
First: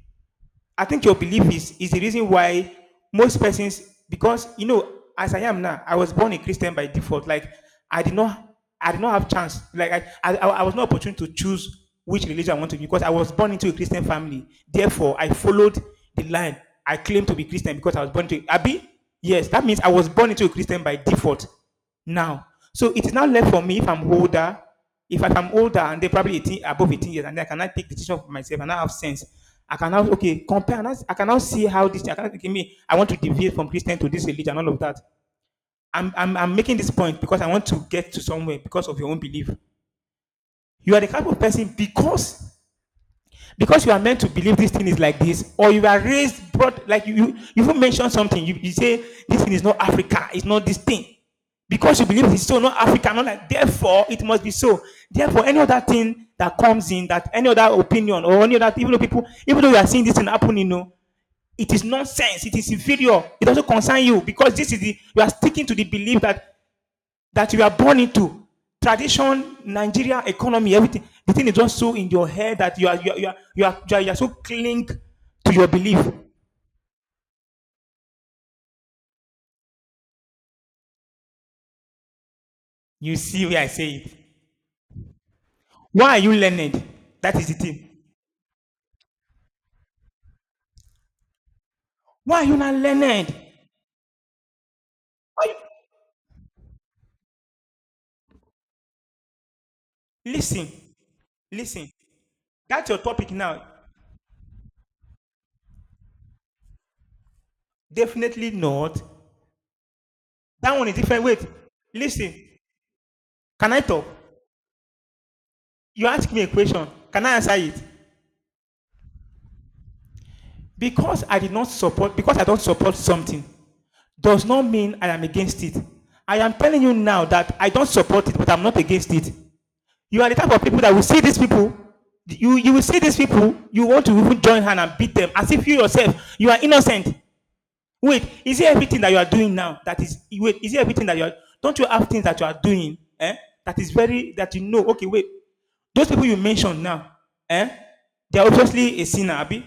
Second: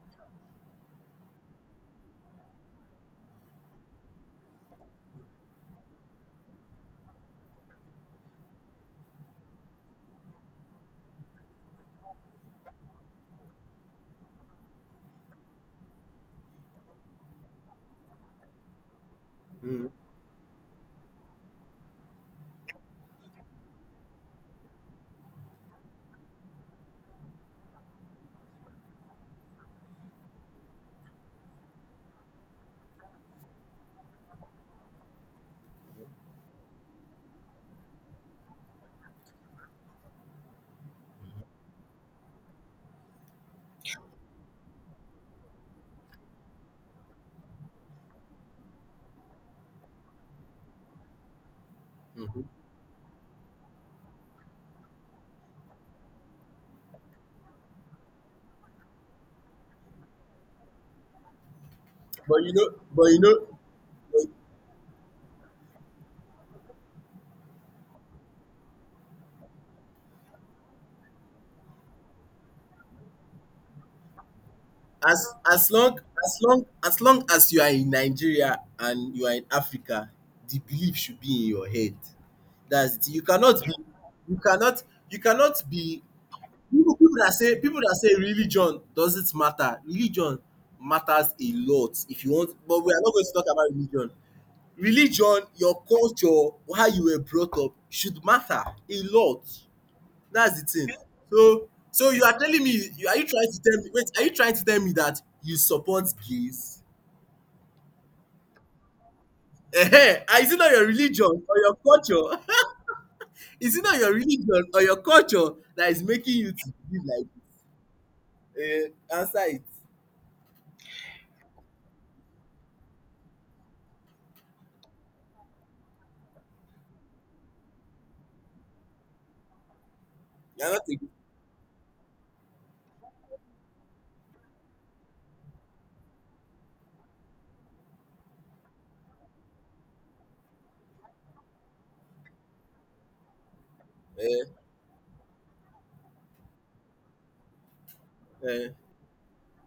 I think your belief is the reason why most persons because you know as I am now I was born a Christian by default like I did not I did not have chance like I was not opportune to choose which religion I want to be because I was born into a Christian family therefore I followed the line I claim to be Christian because I was born to Abi yes that means I
Mm,
was born into a Christian by default now so it is now left for me if I'm older and they probably 18, above 18 years, and I cannot take decision for myself, and I have sense, I cannot okay compare. And I cannot see how this. I cannot give me. I want to deviate from Christian to this religion, and all of that. I'm making this point because I want to get to somewhere because of your own belief. You are the type of person because you are meant to believe this thing is like this, or you are raised, brought like you even mentioned something. You say this thing is not Africa, it's not this thing, because you believe it's
mhm.
so not Africa, not like therefore it must be so. Therefore, any other thing that comes in, that any other opinion or any other, even though people, even though you are seeing this thing happen, it is
But
nonsense.
you
It
know,
is
but you
inferior. It
know,
doesn't concern you because this is the you are sticking to the belief that you are born into. Tradition, Nigeria, economy, everything. The thing is just so in your head that you are you are, you are, you are, you are, you are so cling
as
to your
as long
belief.
as long as long as you are in Nigeria and you are in Africa, the belief should be in your head. That's it.
You
You
see where
cannot
I
be,
say it.
you cannot, you cannot be,
Why are you learned? That is the
People
thing.
that say religion doesn't matter. Religion matters a lot if you
Why are
want,
you not
but we are not going to
learned?
talk about religion. Religion,
you-
your culture, how you were brought up should matter a lot. That's the
Listen,
thing. So
listen.
so you are telling me,
That's your
you are, you
topic
trying to
now.
tell me, wait, are you trying to tell me that you support gays?
Definitely not.
Ehen, ah, is it not
That
your
one is different.
religion
Wait,
or your
listen.
culture?
Can
Is
I
it not
talk?
your religion or your culture that is
You ask
making
me a
you to
question.
be
Can
like,
I answer it?
answer it.
Because I did not support. Because I don't support something, does not mean I am against it. I am telling you now that I don't support it, but I'm not against it. You are the type of
You are
people
not
that will see these people. You will see these people. You want to even join hand and beat them as if you yourself you are innocent. Wait, is it everything that you are doing now that is wait? Is it everything that you are? Don't you have things that you are doing? Eh, that is
a,
very that you know. Okay, wait. Those people you mentioned now, eh? They are
eh.
obviously a sinner, Abi.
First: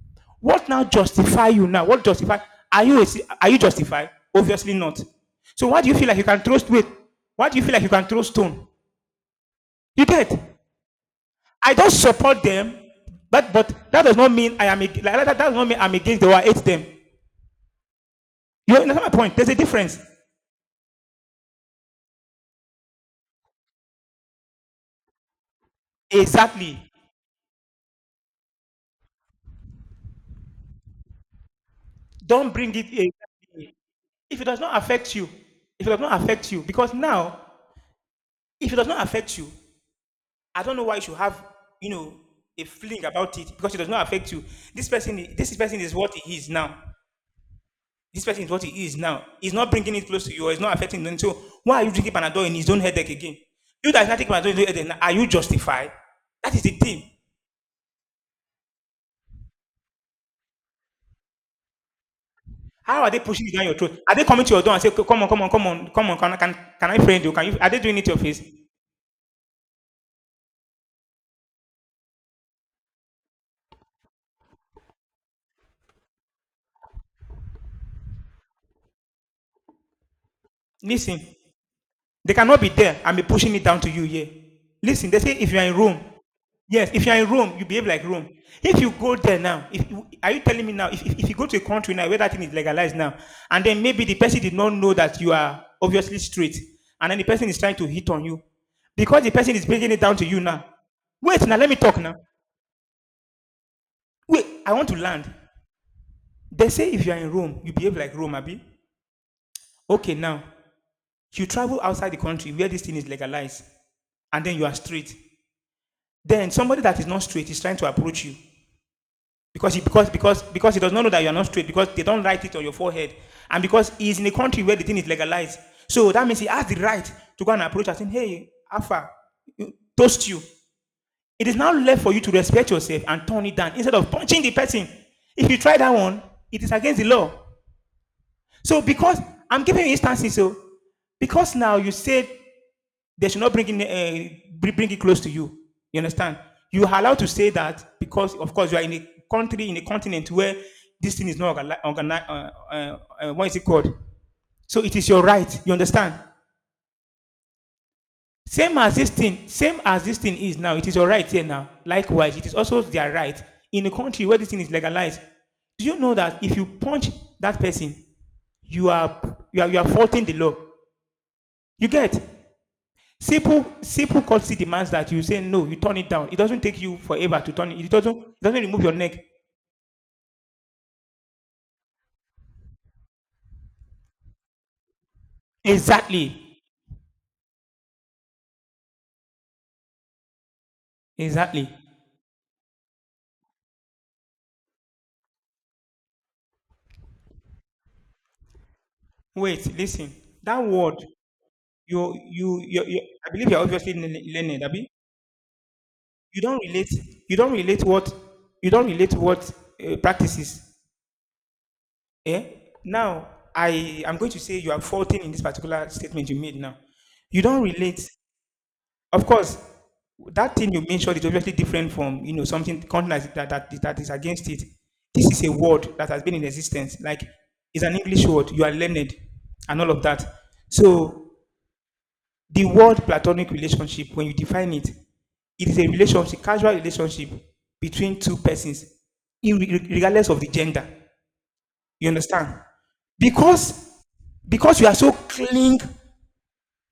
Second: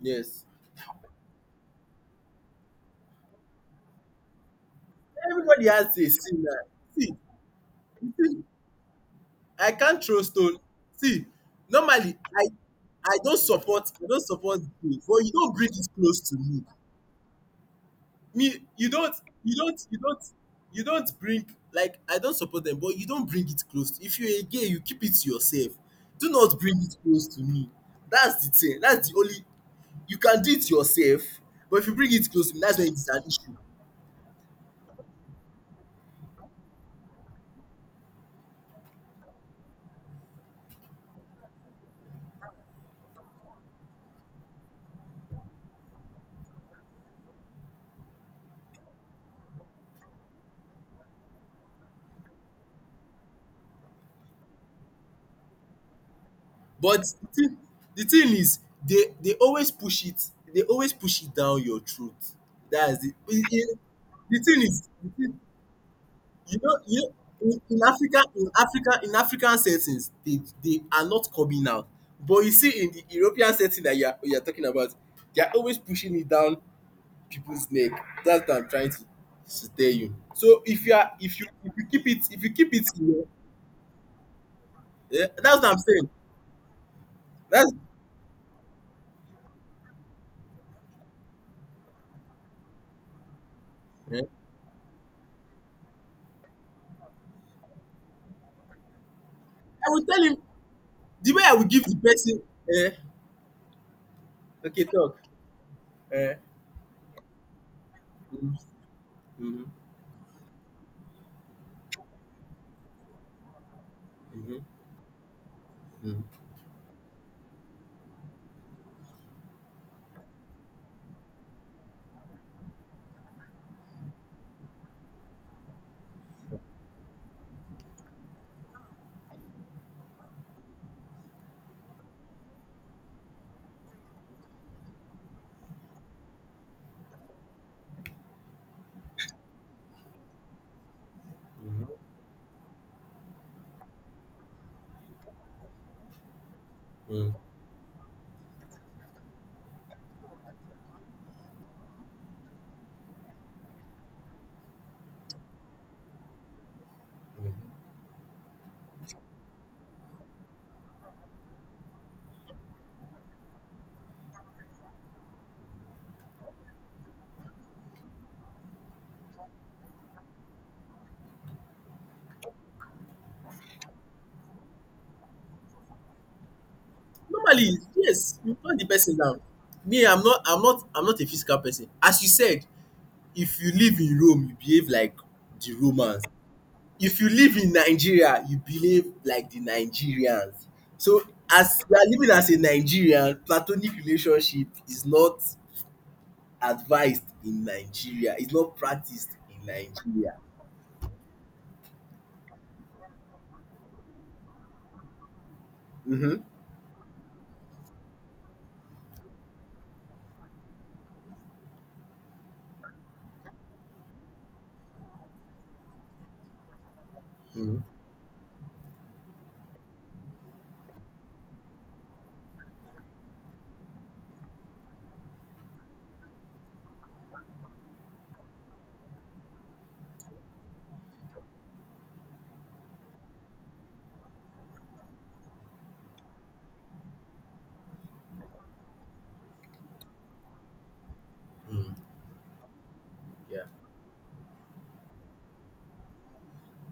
Yes.
What now justify you now? What justify? Are you justified? Obviously not. So
Everybody
why do you
has
feel
a
like you can throw
sinner.
weight?
See,
Why do you feel like you can throw
see,
stone?
I can't
You
throw
get?
stone. See,
I don't
normally,
support them, but that
I
does
don't
not mean
support
I am like,
gay, but you
that does
don't
not
bring
mean
it
I'm against
close
them or
to
I hate
me.
them.
Me,
You understand my point? There's a
you don't
difference.
you don't you don't bring, like, I don't support them, but you don't bring it close. To, if you're a gay, you keep it to yourself. Do not bring
Exactly.
it close to me. That's the thing. That's the only, you can do it yourself, but if you bring it close
Don't
to me,
bring
that's
it.
when it's an issue.
Exactly. If it does not affect you, if it does not affect you, because now if it does not affect you, I don't know why you should have, you know, a feeling about it because it does not affect you. This person is what he is now. This person is what he is now. He's not bringing it close to you. Or it's not affecting them. So why are you drinking Panadol in his own headache again? You that is not taking Panadol in his own headache, are you justified? That is the
But
thing.
the thing is, they always push it, they always push it down your throat. That's
How
the
are they pushing
it,
it down your
it,
throat? Are they
the
coming to your
thing
door and
is
say,
the
"Come on,
thing
come on, come on, come on?
you know
Can I
you know
friend you? Can you?"
in
Are they
in
doing it to your
Africa,
face?
in African settings, they are not coming out. But you see, in the European setting that you are talking about, they are always pushing it down people's neck. That's what I'm trying to tell you. So if you are
Listen,
if you
they
if you
cannot be
keep it
there
in
and be
your…
pushing it down to you here. Listen, they
Yeah,
say if
that's
you are
what
in
I'm
Rome,
saying.
yes, if you are in Rome, you
That's
behave like Rome. If you go there now, if you, are you telling me now, if, you go to a country now where that thing is legalized now, and then maybe the
yeah.
person did not know that you are obviously straight, and then the person is trying to hit on you, because the person is bringing
I
it
will
down
tell
to
him.
you now.
The way
Wait
I
now,
will
let me
give
talk
the
now.
person, eh,
Wait, I
okay,
want to
talk.
land.
Eh.
They say if you are in Rome, you behave like Rome,
Mhm,
Abi.
mhm,
Okay, now you travel outside the country where this thing is legalized, and then
mhm,
you are straight.
mhm,
Then somebody that is not straight is trying to approach you. Because he does not know that you are not straight, because they don't write it on your forehead. And because he is in a country where the thing is legalized. So that means he has the right to go and approach and say, hey, Alpha, toast you. It is now left for you to respect yourself and turn it down instead of punching the person. If you try that one, it is against the law. So because I'm giving you instances, so because now
mhm,
you said they should not bring it close to you. You understand? You are allowed to
mhm.
say that because, of course, you are in a country in a continent where this thing is not organized. What is it called? So it is your right. You understand? Same as this thing, same as this thing is now. It is your right here now. Likewise, it is also their right in a country where this thing is legalized. Do you know that if you punch that person, you are you are faulting the law? You get? Simple, simple courtesy demands that you say no, you turn it down. It doesn't take you forever to turn
Normally,
it.
yes,
It
you
doesn't
turn
remove
the
your
person
neck.
down. Me, I'm not a physical person. As you said, if you live in Rome, you behave like the Romans.
Exactly.
If you live in Nigeria, you behave like the Nigerians. So
Exactly.
as you are living as a Nigerian, platonic relationship is not advised in Nigeria. It's not practiced
Wait,
in
listen.
Nigeria.
That word, you I believe you're obviously learned, Abi. You
Mhm.
don't relate, you don't relate what, you don't relate what practices. Eh? Now, I am going to say you are faulting in this particular statement you made now. You don't
Mm,
relate Of course, that thing you mentioned is obviously different from you know something content that is against it. This is a word that has been in existence, like it's an English word. You are learned, and all of that. So the word platonic relationship, when you define it, it is a relationship, casual relationship between two persons, regardless of the gender.
mm,
You understand?
yeah.
Because because you are so cling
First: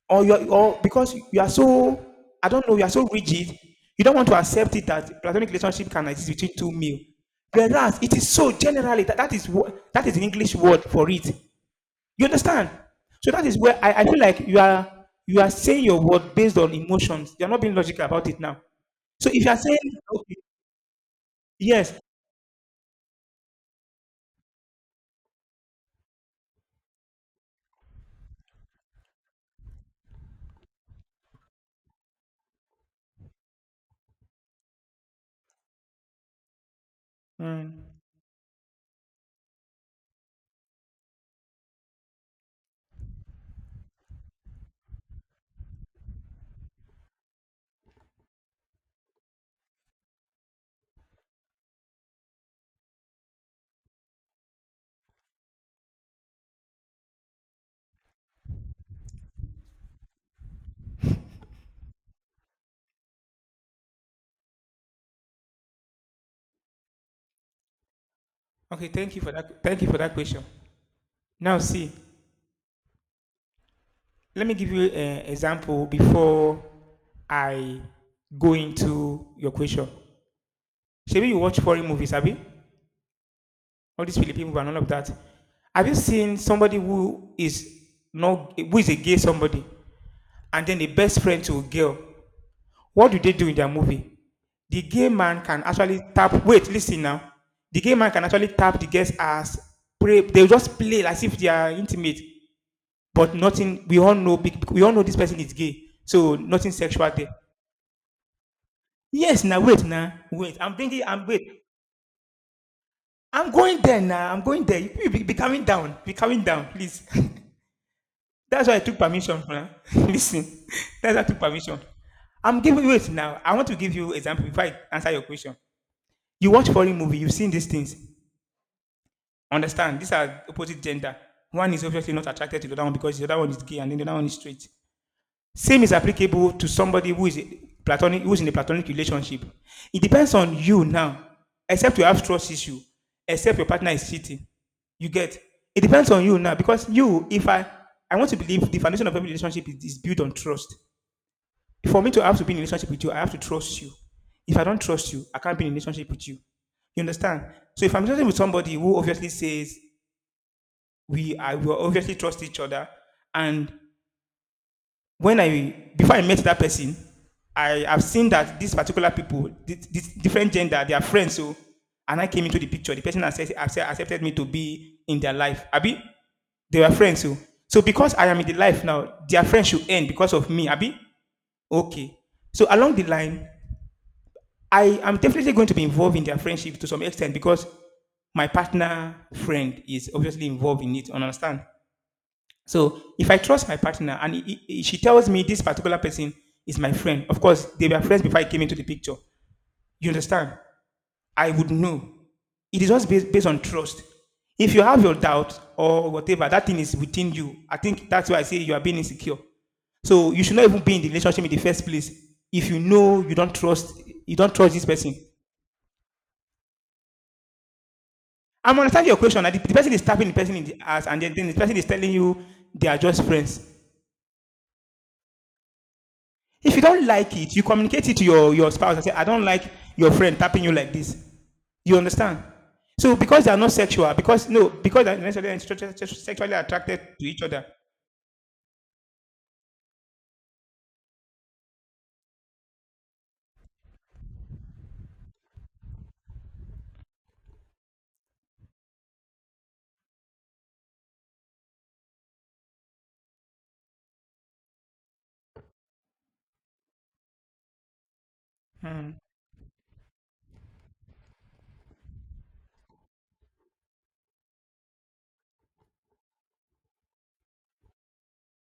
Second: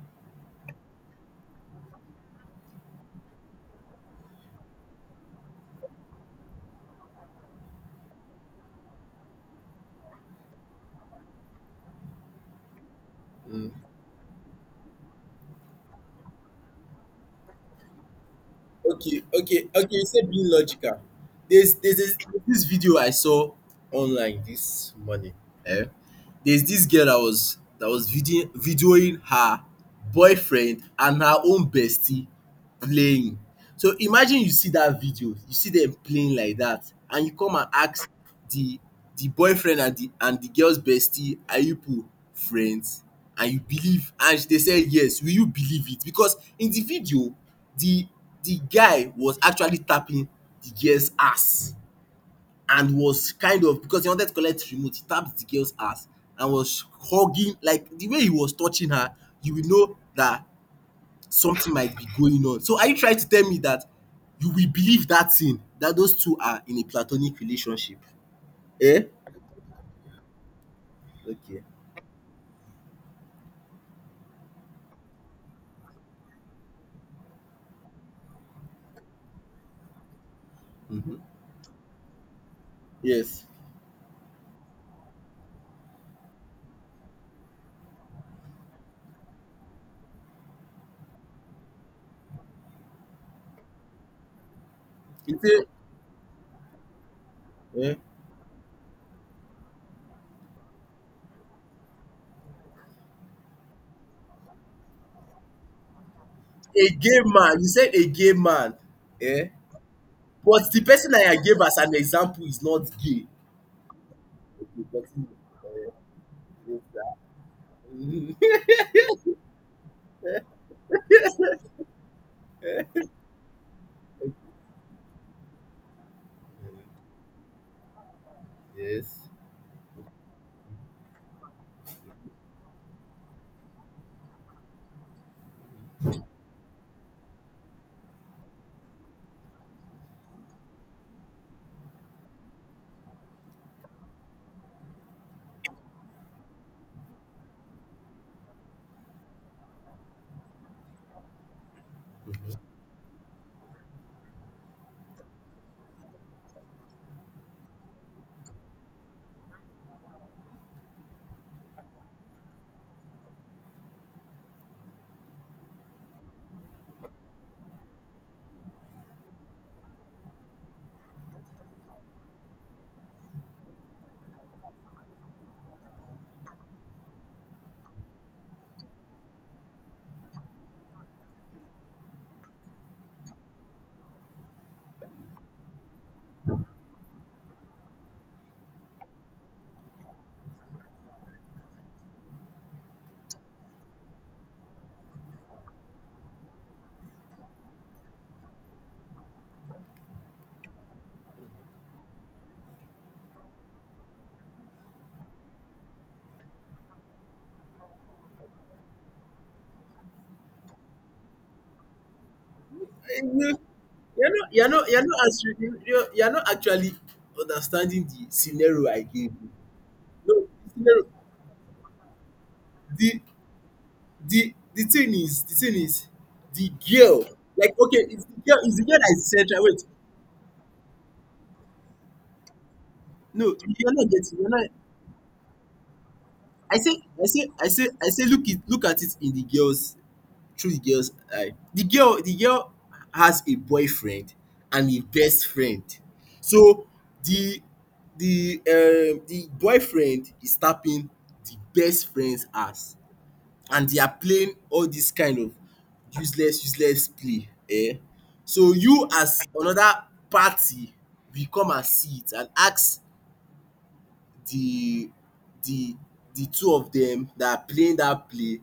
or because you are so I don't know you are so rigid, you don't want to accept it that platonic relationship can exist between two male. Whereas it is so generally that is what that is an English word for it. You understand? So that is
Mm.
where I feel like you are saying your word based on emotions. You are not being logical about it now.
Okay,
So if you are
okay,
saying
okay. You said
okay,
being logical. There's, there's,
yes,
this- this video I saw online this morning. Eh? There's this girl that was videoing her boyfriend and her own bestie playing. So imagine you see that video, you see them playing like that, and you come and
mm,
ask the boyfriend and the girl's bestie, are you people friends? And you believe, and they said yes. Will you believe it? Because in the video, the the guy was actually tapping the girl's ass and was kind of, because he wanted to collect the remote, he tapped the girl's ass and was hugging, like the way he was touching her, you will know that something might be going on. So are you trying to tell me that you will believe that thing, that those two are in a platonic relationship?
okay,
Eh?
thank you for that. Thank you for that question. Now
Okay.
see, let me give you an example before I go into your question.
Mm-hmm.
Maybe you watch foreign movies, have you?
Yes.
All these Philippine movies and all of that. Have you seen somebody who is not who is a gay somebody, and then the best friend to a girl? What do they do in their movie? The gay
You
man can
say,
actually tap. Wait, listen now. The gay
eh?
man can actually tap the girl's ass. Pray. They just play as if they are intimate, but nothing. We all know. We all know this person is gay, so nothing
A
sexual
gay
there.
man. You said a gay man.
Yes,
Eh?
now wait, now wait.
But
I'm
the
thinking.
person
I'm
that I gave
wait.
as an example is not gay.
I'm going there now. I'm going there.
Okay,
You
continue.
be calming
Eh,
down. Be calming down, please.
yes. Mhm.
That's why I took permission. Huh? Listen, that's why I took permission. I'm giving wait now. I want to give you example before I answer your question. You watch foreign movie. You've seen these things.
Yes.
Understand? These are opposite gender. One is obviously not attracted to the other one because the other one is gay and then the other one is straight. Same is applicable to somebody who is platonic, who is in a platonic relationship. It depends on you now. Except you have trust issue, except your partner is cheating. You get. It depends on you now because you, if I, I want to believe the foundation of every relationship is built on trust. For me to have to be in a relationship with you, I have to trust you. If I don't trust you, I can't be in a relationship with you. You understand? So if I'm talking with somebody who obviously says we obviously trust each other and when I before I met that person, I have seen that these particular people, this different gender, they are friends. So, and I came into the picture. The person accepted me to be in their life. Abi, they were friends. So, so because I am in the life now, their friends should end because of me. Abi, okay. So along the line, I am definitely going to be involved in their friendship to some extent because my partner friend is obviously involved in it. Understand? So if I trust my partner and she tells me this particular person is my friend, of course, they were friends before I came into the picture. You understand? I would know. It is just based on trust. If you have your doubt or whatever, that thing is within you. I think that's why I say you are being insecure. So you should not even be in the relationship in the first place if you know
Mhm. You're
you
not,
don't
you're
trust this
not, you're
person.
not answering. You're not actually understanding the
I'm
scenario I
understanding your
gave
question.
you.
Like the, person is tapping the
No,
person in
the
the
scenario.
ass, and then the person is telling you they are
The
just friends.
thing is, the
If you don't
girl.
like it, you
Like, okay,
communicate it to
it's the
your,
girl.
your
It's the
spouse
girl
and say,
that
I
is
don't
central.
like
Wait,
your friend tapping you like this. You understand? So because
no,
they are not
you're not
sexual,
getting.
because
You're not.
no, because they are necessarily sexually
I
attracted
say,
to
I
each
say,
other.
I say, I say. Look it. Look at it in the girls. Through the girl's eye. The girl, has a boyfriend and a best friend. So the boyfriend is tapping the best friend's ass, and they are playing all this kind of useless play, eh. So you, as another party, will come and see it and ask the the two of them that are playing that play,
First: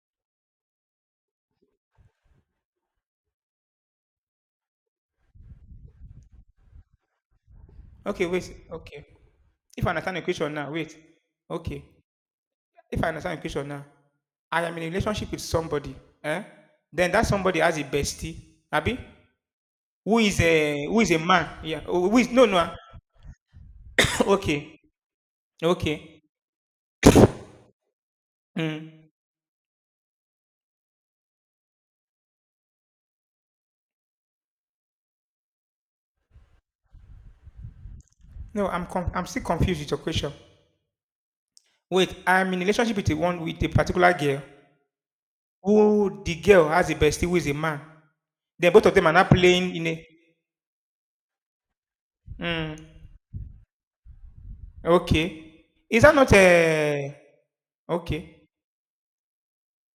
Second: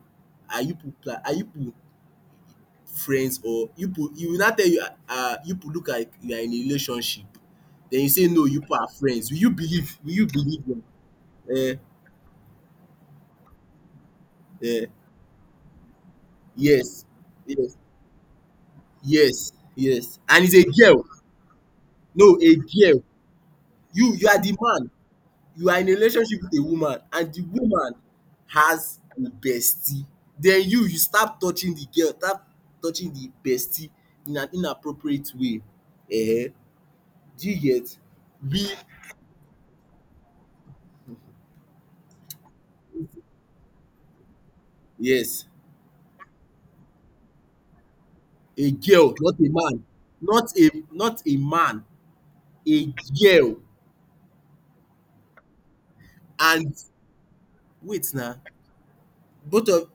are you people friends? Or you put, you will not tell you, uh, you put, look like you are in a relationship. Then you
Okay,
say, no,
wait.
you put are
Okay.
friends, will you
If I
believe, will
understand the
you
question
believe
now,
them?
wait.
Eh,
Okay. If I understand the question now, I am in a
eh,
relationship with somebody, eh?
yes
Then that somebody has
yes
a bestie, Abi, who
yes,
is
and it's a
a who
girl.
is a man, yeah. Oh, who is
No,
no
a
no.
girl. you you are the
Okay,
man. You are in a
okay.
relationship with a woman, and the woman has
Mm.
a bestie. Then you start touching the girl, start touching the bestie in an inappropriate way. Eh, do you get?
No,
We,
I'm con I'm still confused with your question. Wait, I'm in a relationship with a one with a particular girl
yes.
who the girl has a bestie who is a man.
A
Then both of them are
girl,
not
not a
playing
man.
in a
Not a not a man,
mm,
a girl.
okay. Is that not
And
a
wait now,
okay?
both of,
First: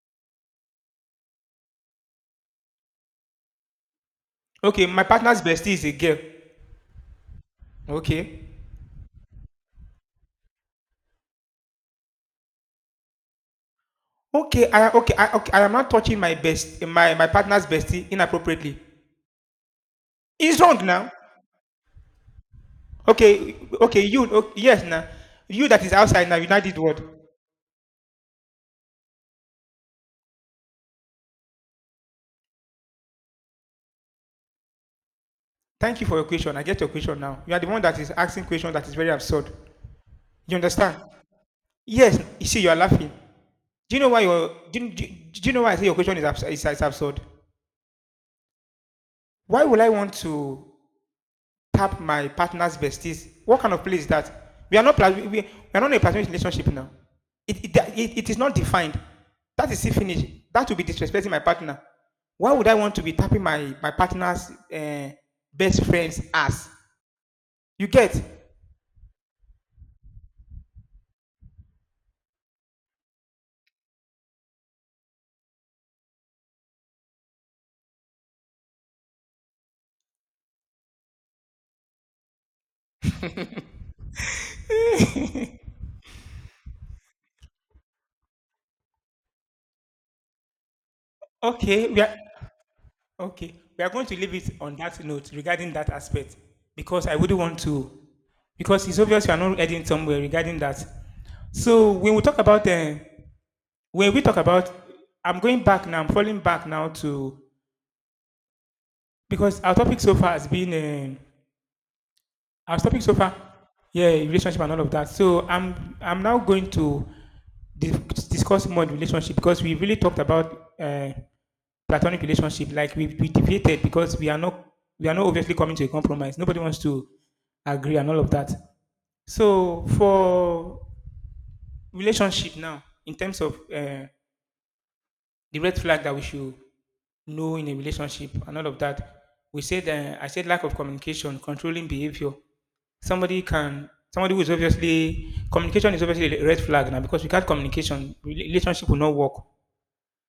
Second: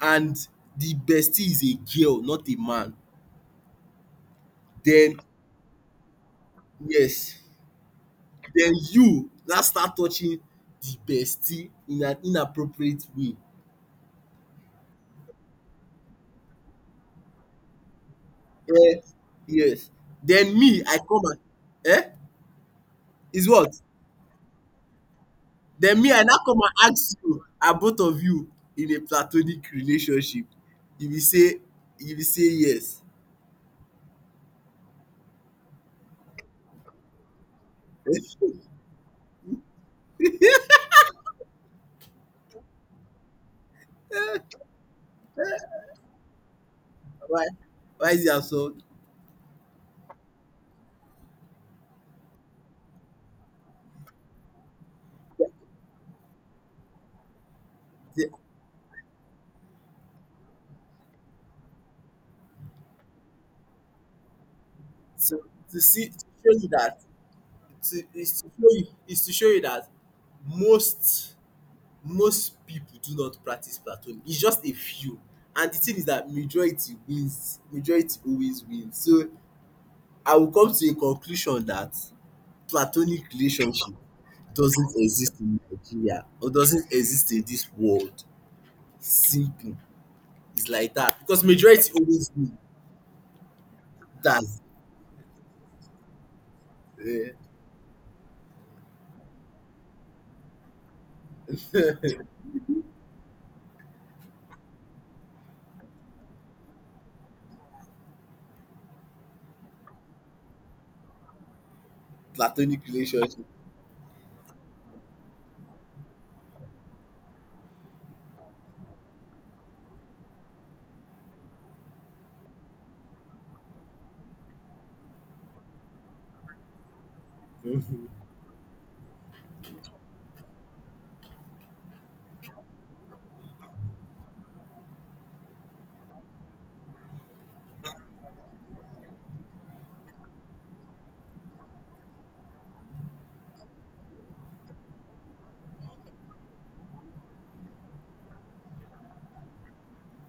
and the bestie is a girl, not a man.
Okay, my
Then
partner's bestie is a girl.
yes,
Okay.
then you now start touching the bestie in an inappropriate way.
Okay, I am not touching my partner's bestie inappropriately.
Eh, yes. Then
It's
me,
wrong
I
now.
come and, eh? Is what?
Okay, yes now. You that is
Then me, I
outside now,
now
you now
come
did
and
what?
ask you, are both of you in a platonic relationship? You be say you be say yes.
Thank you for your question. I get your question now. You are the one that is asking question that is very absurd. You understand? Yes, you see, you are laughing. Do you know why your do, you- do, you- do you know why I say your question is, is absurd?
why why is it that so
Why would I want to tap my partner's besties? What kind of play is that? We are not in a platonic relationship now. It, it, it,
the
it is not defined. That is it finished. That would be disrespecting my partner. Why would I want to be tapping my partner's
so to
best
see,
friend's ass? You
to
get?
is to show you is to show you that most, people do not practice platonic, it's just a few. And the thing is that majority wins, majority always wins. So I will come to a conclusion that platonic relationship doesn't exist in Nigeria, or doesn't exist in this world. Simple. It's like that, because
okay,
majority
we are
always win.
Okay, we are going to leave it
That's
on that note regarding that aspect because I
uh,
wouldn't want to, because it's obvious you are not heading somewhere regarding that. So when we talk about when we talk about, I'm going back now. I'm falling back now to because our topic so far has been our
platonic
topic so far,
relationship.
yeah, relationship and all of that. So I'm now going to dis- discuss more the relationship because we really talked about platonic relationship, like we debated because we are not obviously coming to a compromise. Nobody wants to agree and all of that. So for relationship now, in terms of the red flag that we should know in a relationship and all of that, we said I said lack of communication, controlling behavior. Somebody can somebody who is obviously Communication is obviously a red flag now because without communication, relationship will not work.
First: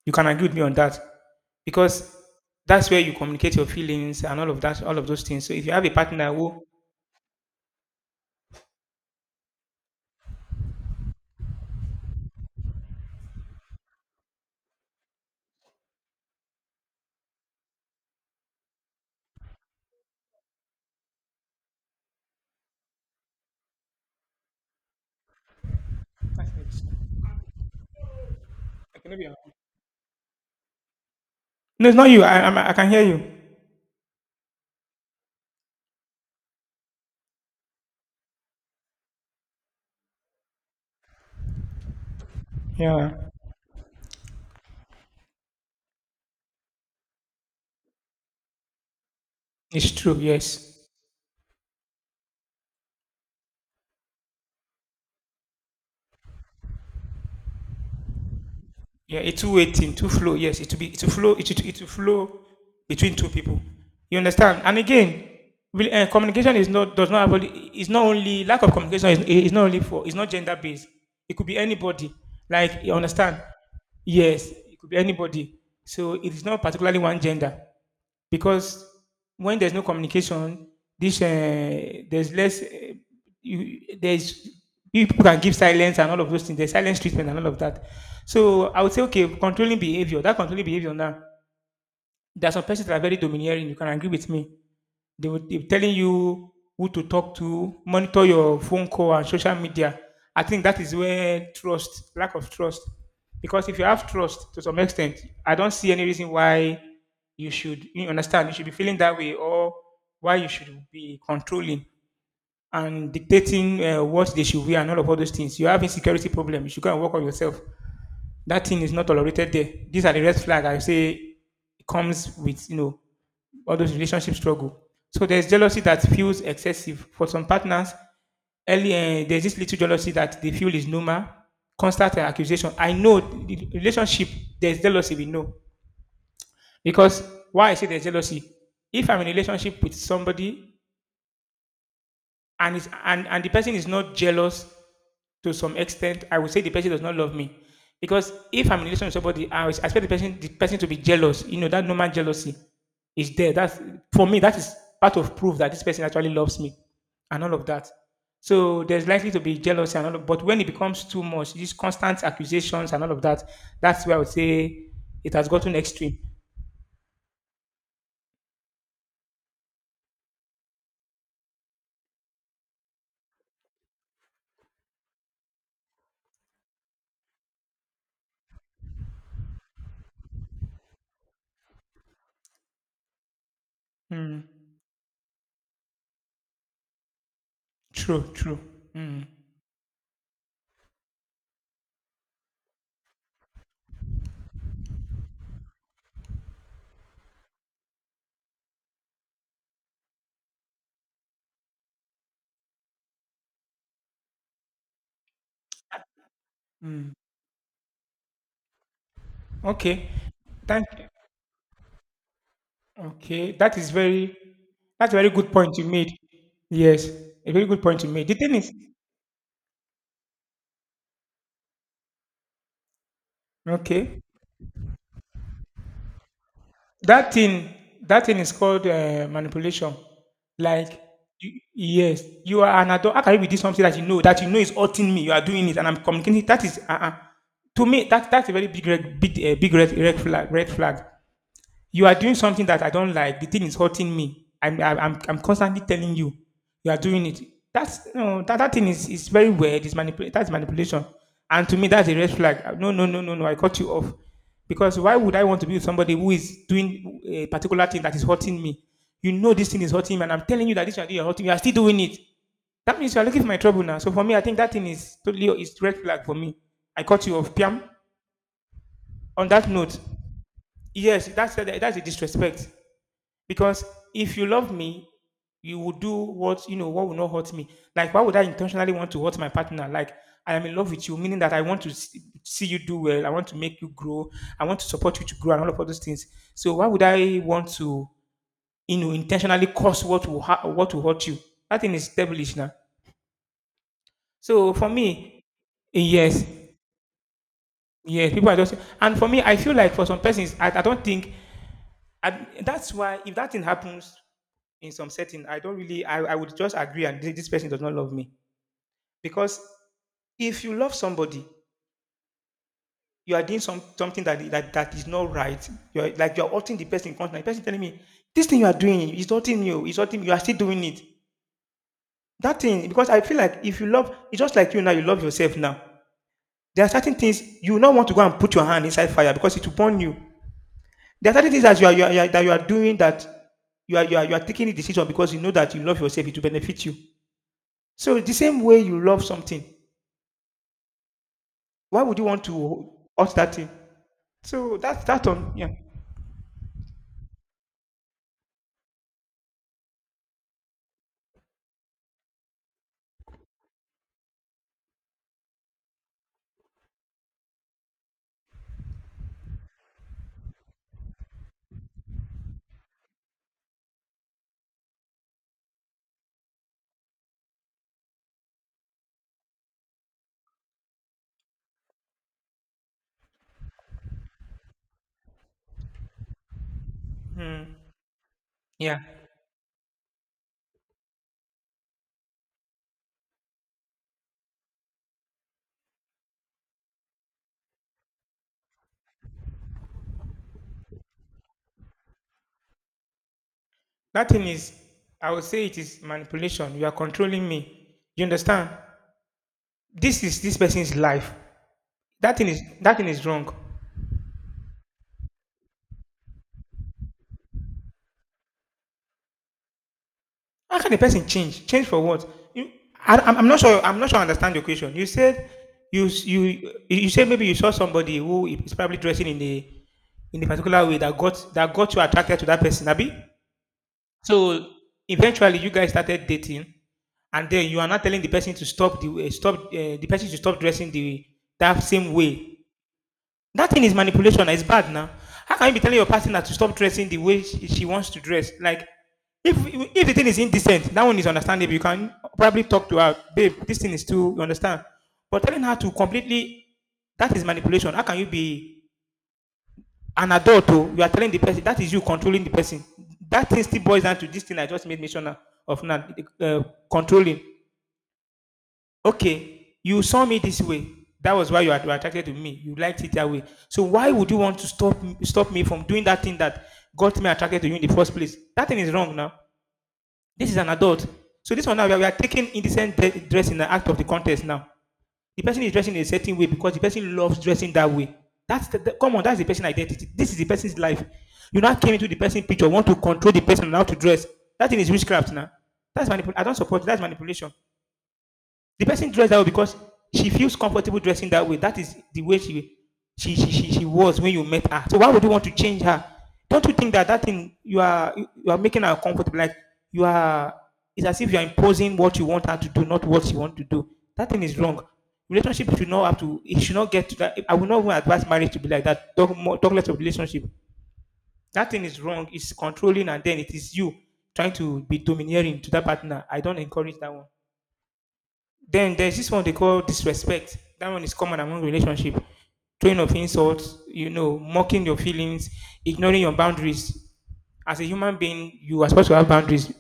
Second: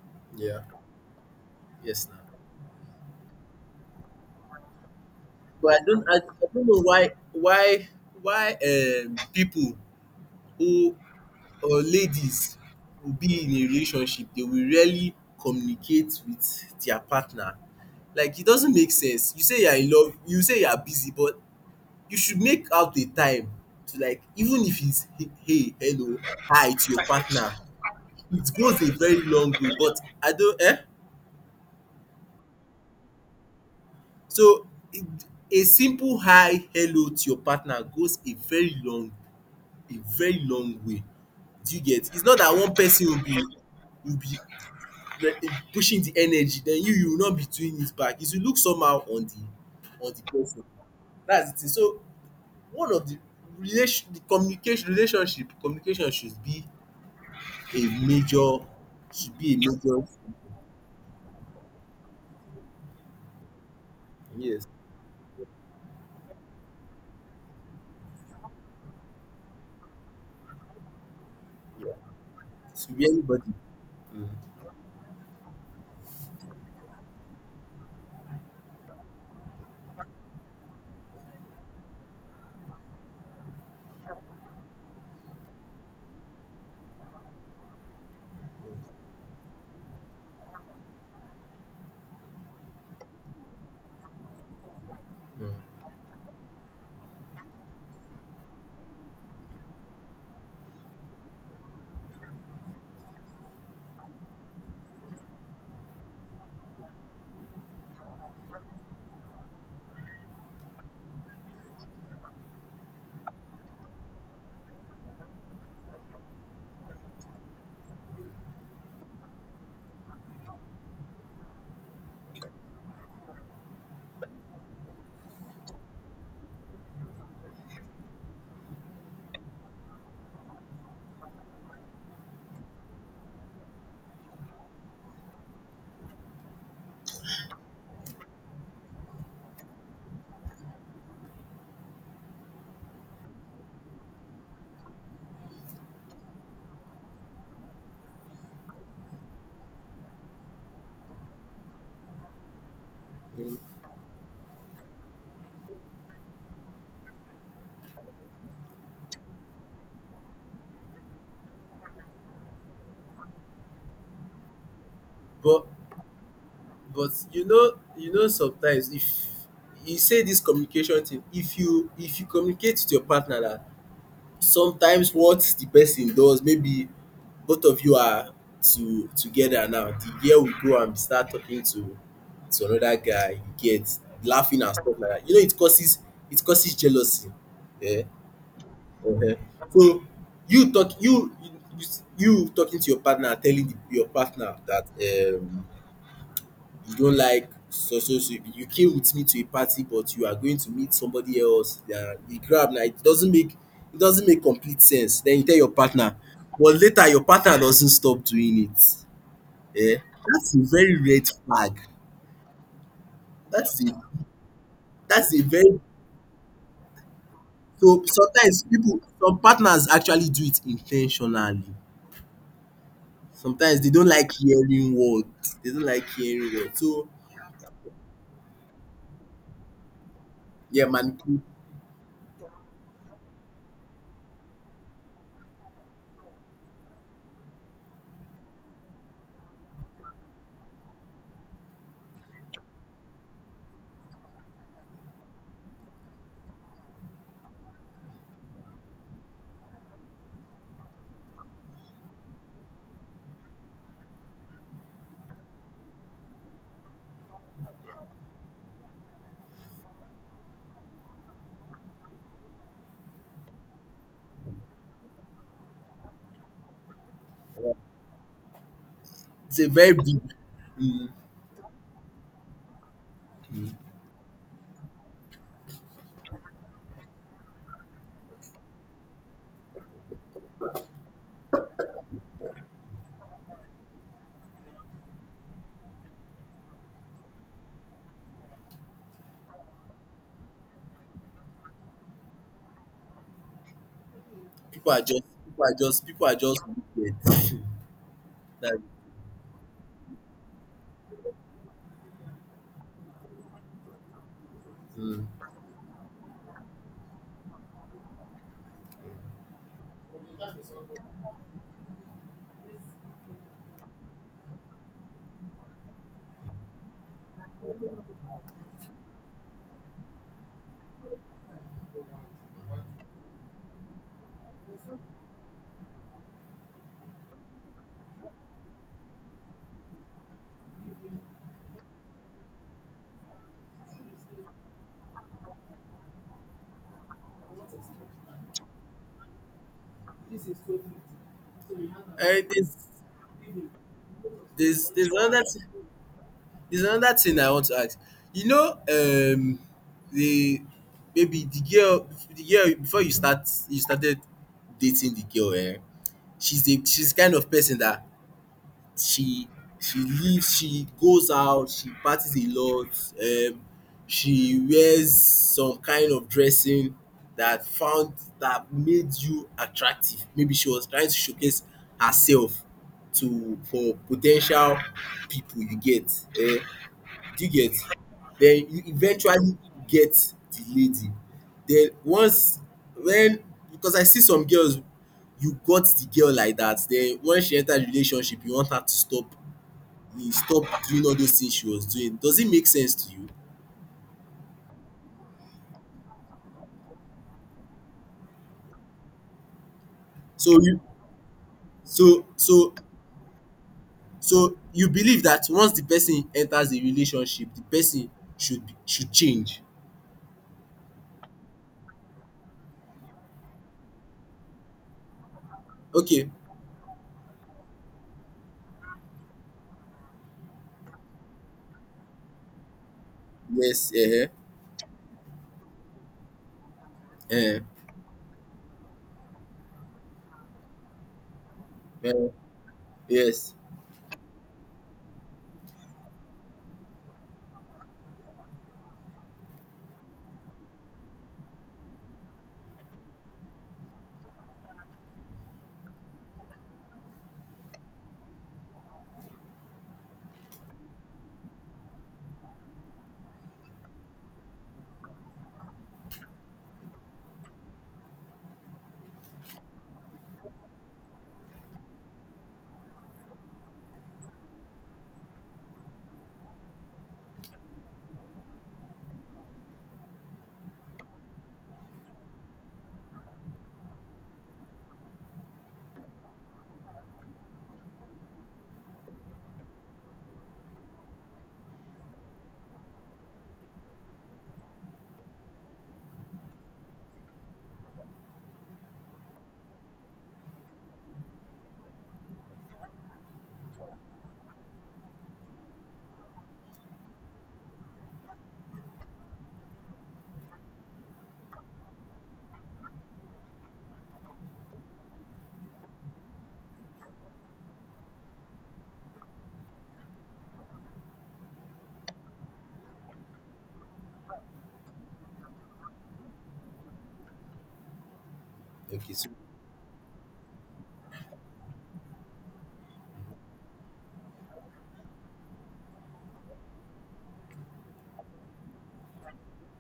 You can agree with
Yeah.
me on that
Yes,
because
now.
that's where you communicate your feelings and all of that, all of those things. So if you
But
have
I
a
don't.
partner
I
who,
don't know why. People who, or ladies, will be in a relationship, they will rarely communicate with their partner. Like, it doesn't make sense. You say you are in love. You say you are busy, but you should make out the time to, like, even if it's hey, hello, hi to your partner. It goes a
I cannot
very
be around.
long way. But I don't. Eh.
No, it's not you. I can hear you.
So it, a simple hi, hello to your partner goes a very long way. Do you get? It's not that one person
Yeah,
will be, will be pushing the energy. Then you will not be doing it back. It will look somehow on
it's
the,
true.
person.
Yes.
That's the thing. So one of the relation the communication, relationship communication should be a major,
Yeah, a
should be a
two-way thing,
major
two flow. Yes, it will flow. It will flow between two people. You understand?
yes,
And again, communication is not does not have is not only lack of communication is not only for it's not gender based. It could be anybody. Like you
should be
understand?
everybody.
Yes, it could be anybody. So it is not particularly one gender because when there's no communication, this there's less you, there's people can give silence and all of those things. There's silence treatment and all of that. So I would say, okay, controlling behavior. That controlling behavior now. There are some persons that are very domineering. You can agree with me. They will be telling you who to talk to, monitor your phone call and social media. I think that is where lack of trust, because if you have trust to some extent, I don't see any reason why you should you understand you should be feeling that way or why you should be controlling and dictating what they should wear and all of all those things. You have insecurity problem. You should go and work on yourself. That thing is not tolerated there. These are the red flag I say it comes with all those relationship struggle. So there's jealousy that feels excessive for some partners. Early, there's this little jealousy that they feel is normal. Constant accusation. I know the relationship. There's jealousy. We know because why I say there's jealousy. If I'm in a relationship with somebody and the person is not jealous to some extent, I would say the person does not love me. Because if I'm in a relationship with somebody, I would expect the person to be jealous. You know, that normal jealousy is there. That's for me, that is part of proof that this person actually loves me and all of that. So there's likely to be jealousy and all of, but when it becomes too much, these constant accusations and all of that, that's where I would say it has
But
gotten extreme.
you know sometimes, if you say this communication thing, if you communicate with your partner that sometimes what the person does, maybe both of you are to together, now the girl will go and start talking to another guy, you get,
Mm,
laughing and stuff like that. You know, it causes, jealousy. Yeah.
true, true. Mm,
Uh-huh. So you talk, you talking to your partner, telling your partner that, um you don't like, so so so you came with me to a party, but you are going to meet somebody else, yeah, the grab now. It doesn't make, complete sense. Then you tell your partner, but later
mm.
your partner doesn't stop doing it. Yeah,
Okay.
that's a
Thank
very red flag.
Okay, that
That's a
is very that's a very
that's a
good point
very
you made. Yes, a very good point
So
you made. The thing
sometimes
is,
people, some partners actually do it intentionally. Sometimes they don't
okay,
like hearing words, they don't like hearing word so
that thing that thing is called manipulation.
yeah,
Like,
man,
yes, you are an adult. How can you be doing something that you know is hurting me? You are doing it, and I'm communicating. That is, to me, that's a very big big red flag. Red flag. You are doing something that I don't like. The thing is hurting me. I'm constantly telling you, you are doing it. That's no that, That thing is very weird. That's manipulation. And to me that's a red flag. No. I cut you off. Because why would I want to be with somebody who is doing a particular thing that is hurting me? You know this thing is hurting me, and I'm telling you that this thing is hurting you. You are still doing it. That means you are looking for my trouble now. So for me, I think that thing is totally is red flag for me. I cut you off, Piam. On
it's a
that
very
note,
big, mm
yes, that's a disrespect. Because if you love me, you will do what you know what will not hurt me. Like why would I intentionally want to hurt my partner? Like I am in love with you, meaning that I want to see you do well. I want to make you grow. I want to support you to grow and all of all those things. So why would I want to intentionally cause what will what will hurt you? That thing is devilish now. So for
people are just,
me,
people are just people are
yes,
just wicked.
yes, people are just
That,
and for me, I feel like for some persons, I don't think that's why if that thing happens in some
mm.
setting I don't really I would just agree and this person does not love me because if you love somebody you are doing something that that is not right you're hurting the person constantly the person telling me this thing you are doing is hurting you it's hurting you are still doing it that thing because I feel like if you love it's just like you now you love yourself now there are certain things you will not want to go and put your hand inside fire because it will burn you there are certain things that you are, you are, you are that you are doing that you are taking a decision because you know that you love yourself it will benefit you so the same way you love something why would you want
Eh,
to watch that thing? So that's
there's
that
another
on
thing,
yeah.
I want to ask. You know, the maybe the girl, before you started dating the girl, eh? She's the, kind of person that she she lives, she goes out, she parties a lot, um she wears some kind of dressing that found, that made you attractive. Maybe she was trying to showcase herself to, for potential people, you get, eh. Do you
Hmm.
get? Then you
Yeah.
eventually get the lady. Then once when, because I see some girls, you got the girl like that, then when she enters relationship, you want her to stop, you stop doing all those things she was doing. Does it make sense to you?
That thing is I would say it is manipulation. You are controlling me. You understand? This is this
So you,
person's life.
so so
That thing is wrong.
so you believe that once the person enters a relationship, the person should be, should change.
How can a person change? Change for what? You, I'm not sure. I'm not sure. I understand your question. You said
Okay.
you said maybe you saw somebody who is probably dressing in the in a particular way that got you attracted to that person. Abi?
Yes, uh-huh.
So eventually, you guys started dating, and
Uh-huh.
then you are not telling the person to stop the person to stop dressing the that same
Uh,
way.
yes.
That thing is manipulation. It's bad now. How can you be telling your partner to stop dressing the way she wants to dress? Like, if if the thing is indecent, that one is understandable. You can probably talk to her, babe. This thing is too. You understand? But telling her to completely that is manipulation. How can you be an adult? Oh, you are telling the person — that is you controlling the person. That thing still boils down to this thing I just made mention of now, uh, controlling. Okay, you saw me this way. That was why you were attracted to me. You liked it that way. So why would you want to stop me from doing that thing that got me attracted to you in the first place? That thing is wrong now. This is an adult. So this one now, we are taking indecent dress in the act of the contest now. The person is dressing in a certain way because the person loves dressing that way. That's come on, that's the person identity. This is the person's life. You now came into the person picture, want to control the person on how to dress. That thing is witchcraft now. That's manipulation. I don't support it. That's manipulation. The person dressed that way because she feels comfortable dressing that way. That is the way she was when you met her. So why would you want to change her? Don't you think that that thing you are making her comfortable? Like you are, it's as if you are imposing what you want her to do, not what she want to do. That thing is wrong. Relationship should not have to. It should not get to that. I will not even advise marriage to be like that. Talk more, talk less of relationship. That thing is wrong. It's controlling, and then it is you trying to be domineering to that partner. I don't encourage that one. Then
Okay,
there's
so
this one they call disrespect. That one is common among relationship. Throwing of insults, mocking your feelings, ignoring your boundaries. As a human being, you are supposed to have boundaries.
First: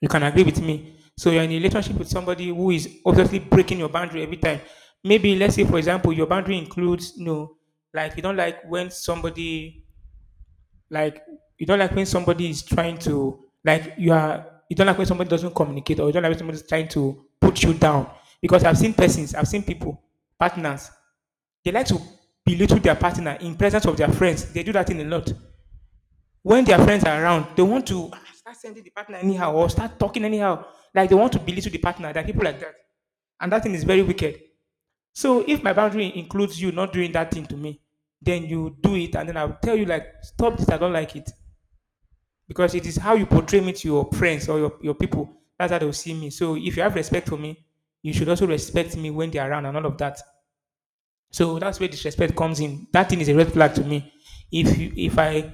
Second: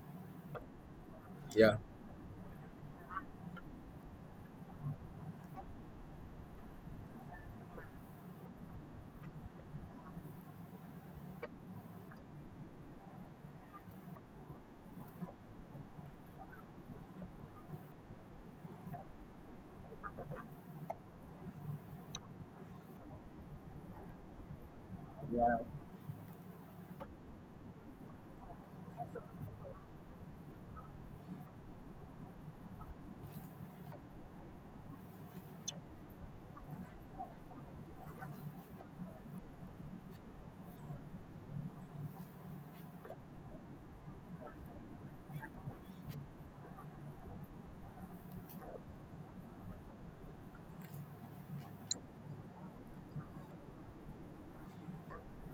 You can agree with me. So you're in a
yeah.
relationship with somebody who is obviously breaking your boundary every time. Maybe let's say, for example, your boundary includes, you know, like you don't like when somebody, like, you don't like when somebody is trying to, like, you are, you don't like when somebody doesn't communicate, or you don't like when somebody's trying to put you down. Because I've seen persons, I've seen people, partners, they like to belittle their partner in presence of their friends. They do that thing a lot. When their friends are around, they want to, ah, start sending the partner anyhow or start talking anyhow. Like they want to belittle the partner. There are people like that. And that thing is very wicked. So if my boundary includes you not doing that thing to me, then you do it and then I'll tell you, like, stop this, I don't like it, because it is how you portray me to your friends or your people. That's how they'll see me. So if you have respect for me, you should also respect me when they're around and all of that. So that's where disrespect comes in. That thing is a red flag to me. If you if I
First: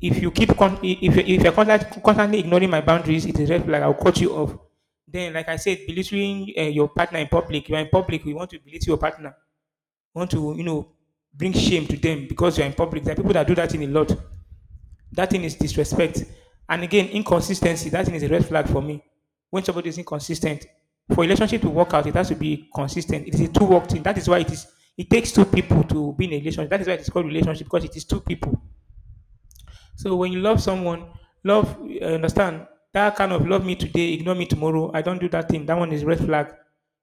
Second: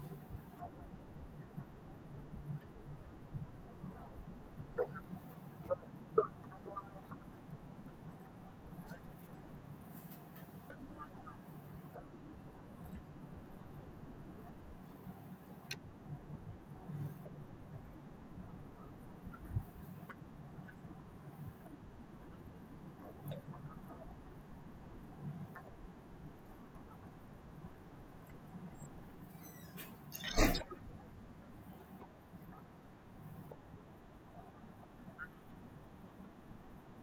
if you keep con- if you- if you're constantly ignoring my boundaries, it's a red flag. I'll cut you off. Then, like I said, belittling your partner in public. You are in public. We want to belittle your partner. We want to, you know, bring shame to them because you are in public. There are people that do that in a lot. That thing is disrespect. And again, inconsistency. That thing is a red flag for me. When somebody is inconsistent, for a relationship to work out, it has to be consistent. It is a two-work thing. That is why it is. It takes two people to be in a relationship. That is why it is called relationship, because it is two people. So when you love someone, love. Understand that kind of love me today, ignore me tomorrow. I don't do that thing. That one is red flag.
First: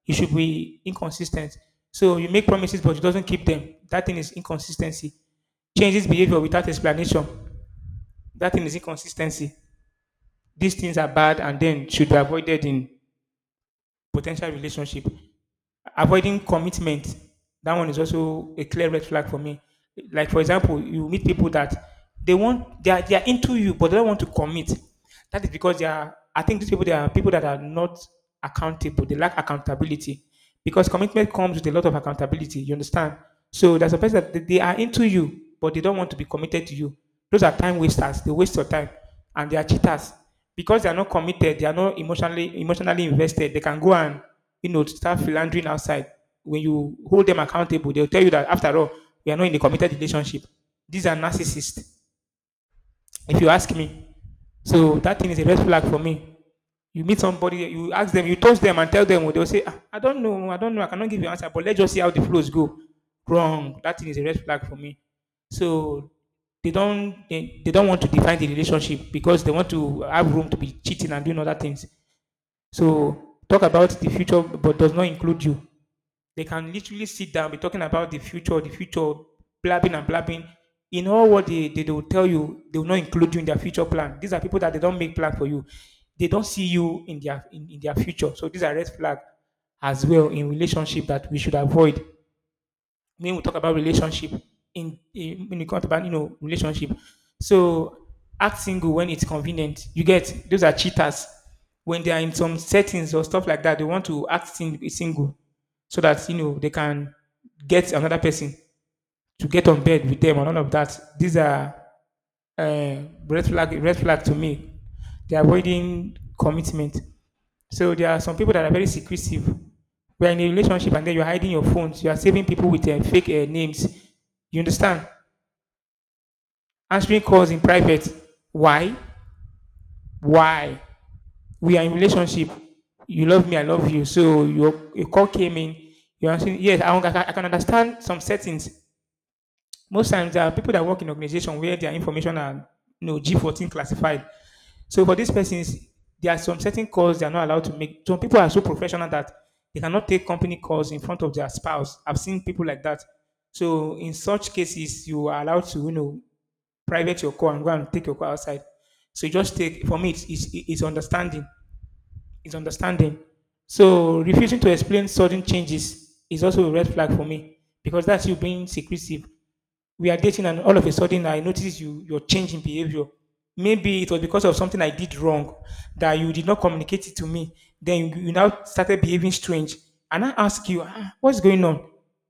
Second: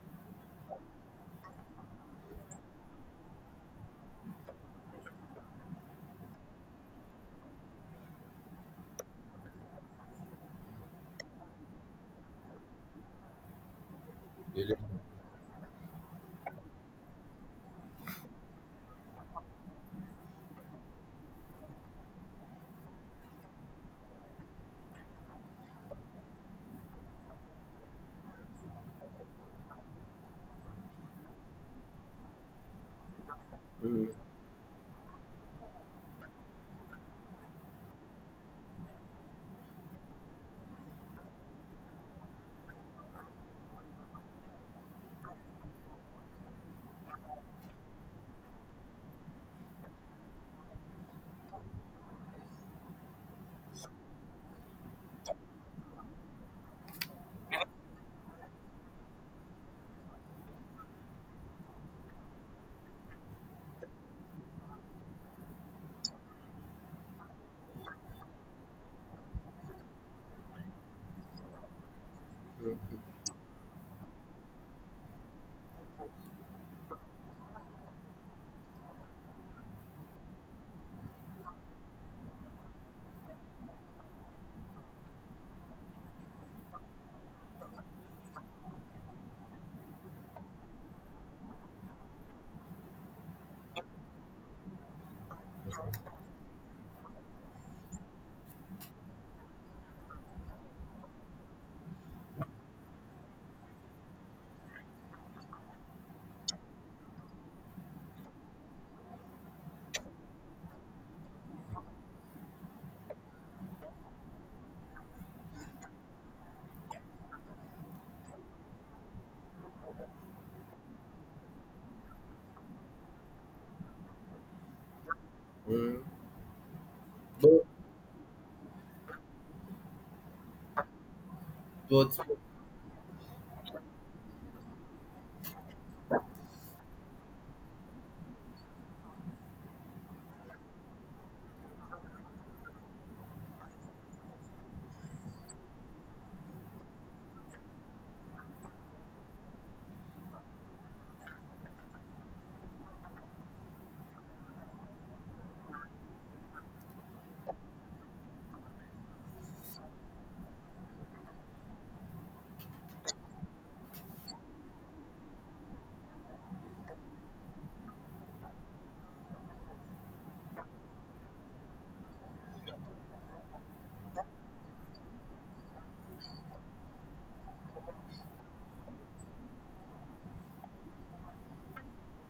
You should be inconsistent. So you make promises, but you doesn't keep them. That thing is inconsistency. Changes behavior without explanation. That thing is inconsistency. These things are bad and then should be avoided in potential relationship. Avoiding commitment, that one is also a clear red flag for me. Like for example, you meet people that they are into you, but they don't want to commit. That is because they are. I think these people, they are people that are not accountable. They lack accountability, because commitment comes with a lot of accountability. You understand? So there's a
Mm,
person that they are into you, but they don't want to be committed to you. Those are time wasters. They waste your time, and they are cheaters, because they are not committed, they are not emotionally invested. They can go and, you know, start philandering outside. When you hold them accountable, they'll tell you that, after all, we are not in a committed relationship. These are narcissists, if you ask me. So that thing is a red flag for me. You meet somebody, you ask them, you touch them and tell them, they'll say, "Ah, I don't know, I don't know, I cannot give you an answer, but let's just see how the flows go." Wrong. That thing is a red flag for me. So they don't want to define the relationship because they want to have room to be cheating and doing other things. So talk about the future but does not include you. They can literally sit down, be talking about the future, blabbing and blabbing. In all what they will tell you, they will not include you in their future plan. These are people that they don't make plan for you. They don't see you in their future. So these are red flag as well in relationship that we should avoid when we talk about relationship, in when you talk about, you know, relationship. So act single when it's convenient, you get, those are cheaters. When they are in some settings or stuff like that, they want to act single so that, you know, they can get another person to get on bed with them and all of that. These are uh, red flag to me. They're avoiding commitment. So there are some people that are very secretive. We are in a relationship and then you're hiding your phones. You are saving people with fake names. You understand?
hmm.
Answering calls in
But
private. Why? Why? We are in
but
relationship. You love me, I love you. So your call came in. You're answering. Yes, I can understand some settings. Most times there are people that work in organization where their information are, you know, G14 classified. So for these persons, there are some certain calls they are not allowed to make. Some people are so professional that they cannot take company calls in front of their spouse. I've seen people like that. So in such cases, you are allowed to, you know, private your call and go and take your call outside. So you just take, for me, it's understanding, is understanding. So refusing to explain sudden changes is also a red flag for me because that's you being secretive. We are dating and all of a sudden I notice your are changing behavior. Maybe it was because of something I did wrong that you did not communicate it to me. Then you now started behaving strange. And I ask you, "Ah, what's going on?"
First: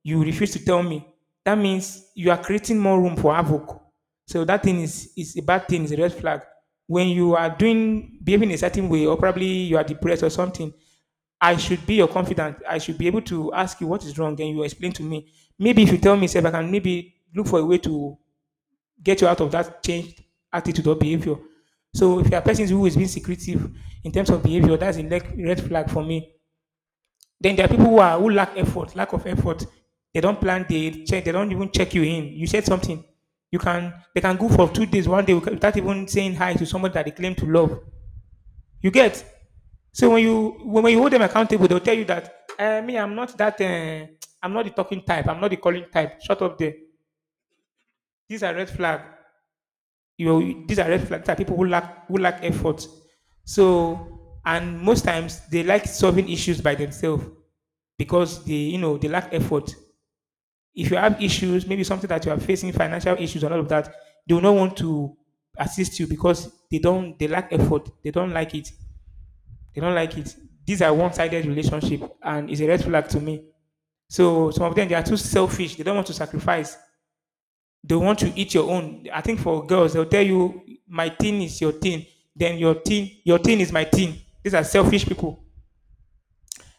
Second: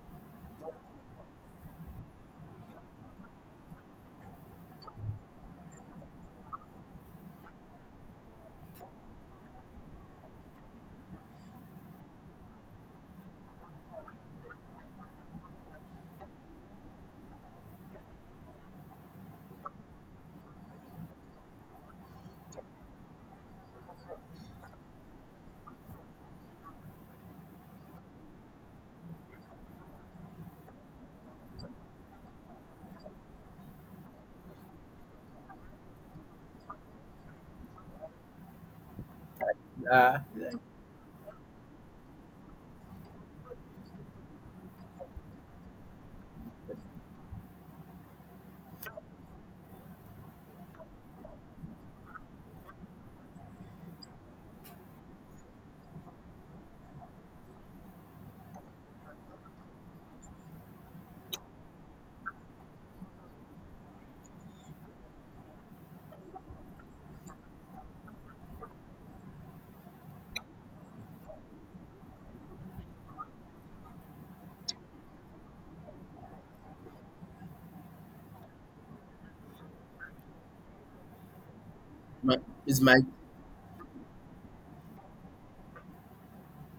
You refuse to tell me. That means you are creating more room for havoc. So that thing is a bad thing, is a red flag. When you are doing behaving a certain way, or probably you are depressed or something, I should be your confidant. I should be able to ask you what is wrong, and you explain to me. Maybe if you tell me, if I can maybe look for a way to get you out of that changed attitude or behavior. So if you are a person who is being secretive in terms of behavior, that's a red flag for me. Then there are people who lack effort, lack of effort. They don't plan. They check. They don't even check you in. You said something. You can. They can go for 2 days, one day, without even saying hi to someone that they claim to love. You get. So
uh,
when you hold them accountable, they'll tell you that, me, I'm not that. I'm not the talking type. I'm not the calling type. Shut up there. These are red flags, you know, these are red flags that people who lack effort. So, and most times they like solving issues by themselves because they lack effort. If you have issues, maybe something that you are facing, financial issues and all of that, they will not want to assist you because they lack effort. They don't like it. They don't like it. These are one-sided relationship, and it's a red flag to me. So some of them they are too selfish. They don't want to sacrifice, they want to eat your own. I think for girls, they'll tell you, my thing is your thing,
my,
then
it's my,
your thing is my thing. These are selfish people.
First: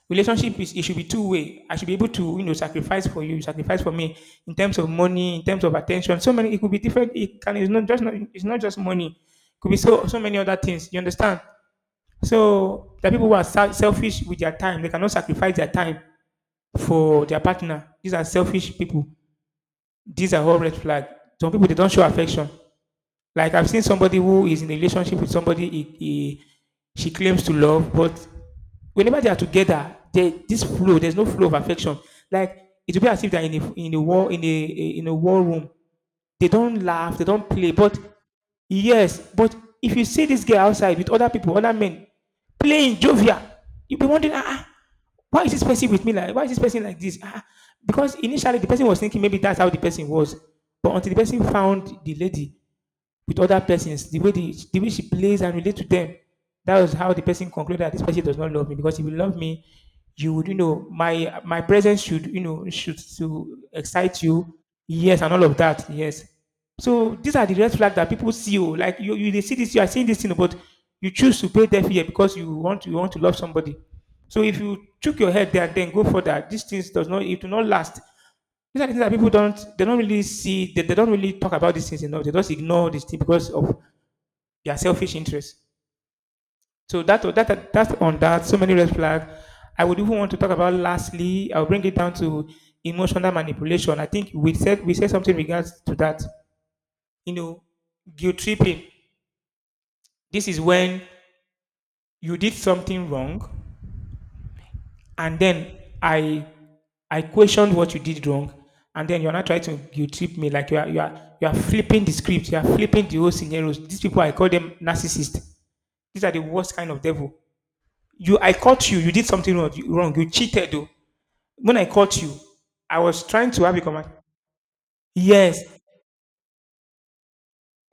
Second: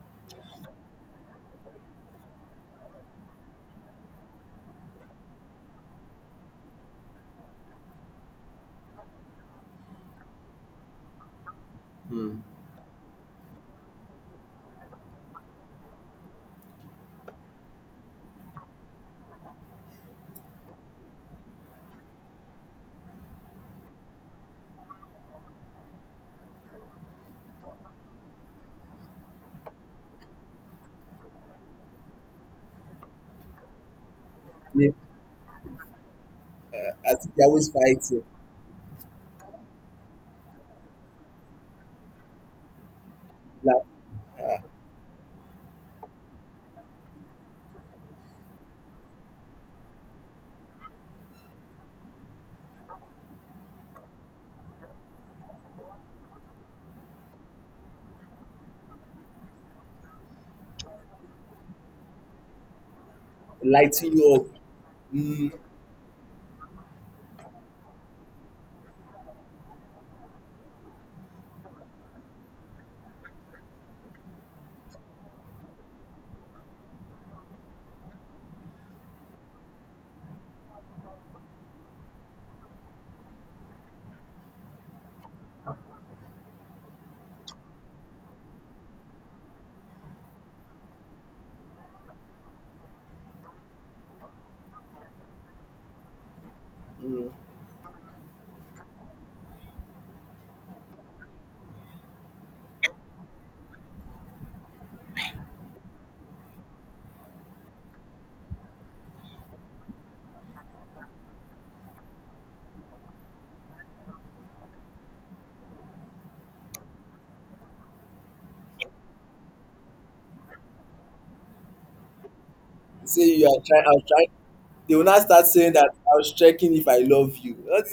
Relationship is it should be two way. I should be able to sacrifice for you, sacrifice for me in terms of money, in terms of attention. So many it could be different. It can it's not just not it's not just money. It could be so so many other things. You understand?
hmm.
So the people who are selfish with their time, they cannot sacrifice their time for their partner. These are selfish people. These are all red flag. Some people they don't show affection. Like I've seen somebody who is in a relationship with somebody she claims to love, but whenever they are together, they, this flow, there's no flow of affection. Like it will be as if they're in a war in a
Yeah,
in a war room. They don't
I
laugh, they
think they're
don't
always
play. But
fighting,
yes, but if you see this girl outside with other people, other men playing jovial,
like
you'll be wondering, ah, ah, why is this person with me like why is this person like this? Ah, ah, because initially the person was thinking maybe that's how the person was, but until the person found the lady, with other persons, the way the way she plays and relate to them. That was how the person concluded that this person does not love me because if you love me, you would my presence should should to
lighting
excite
you up.
you. Yes, and all
Mm,
of that. Yes. So these are the red flags that people see. Oh, like you they see this, you are seeing this thing, but you choose to pay deaf ear because you want to love somebody. So if you took your head there, then go for that. These things does not it will not last. These are things that people don't they don't really see, they don't really talk about these things enough. They just ignore these things because of their selfish interests. So that's on that, so many red flags. I would even want to talk about lastly, I'll bring it down to emotional manipulation. I think we said something in regards to that. You know, guilt tripping. This is when you did something wrong, and then I I questioned what you did wrong, and then you're not trying to you trip me like you are flipping the script, you are flipping the whole scenarios. These people I call them narcissists. These are the worst kind of devil. You I caught you, you did something wrong. You cheated though. When I caught you, I was
say you
trying
are
to have a
trying. I was
comment.
trying. They will not start
Yes,
saying that I was checking if I love you. That's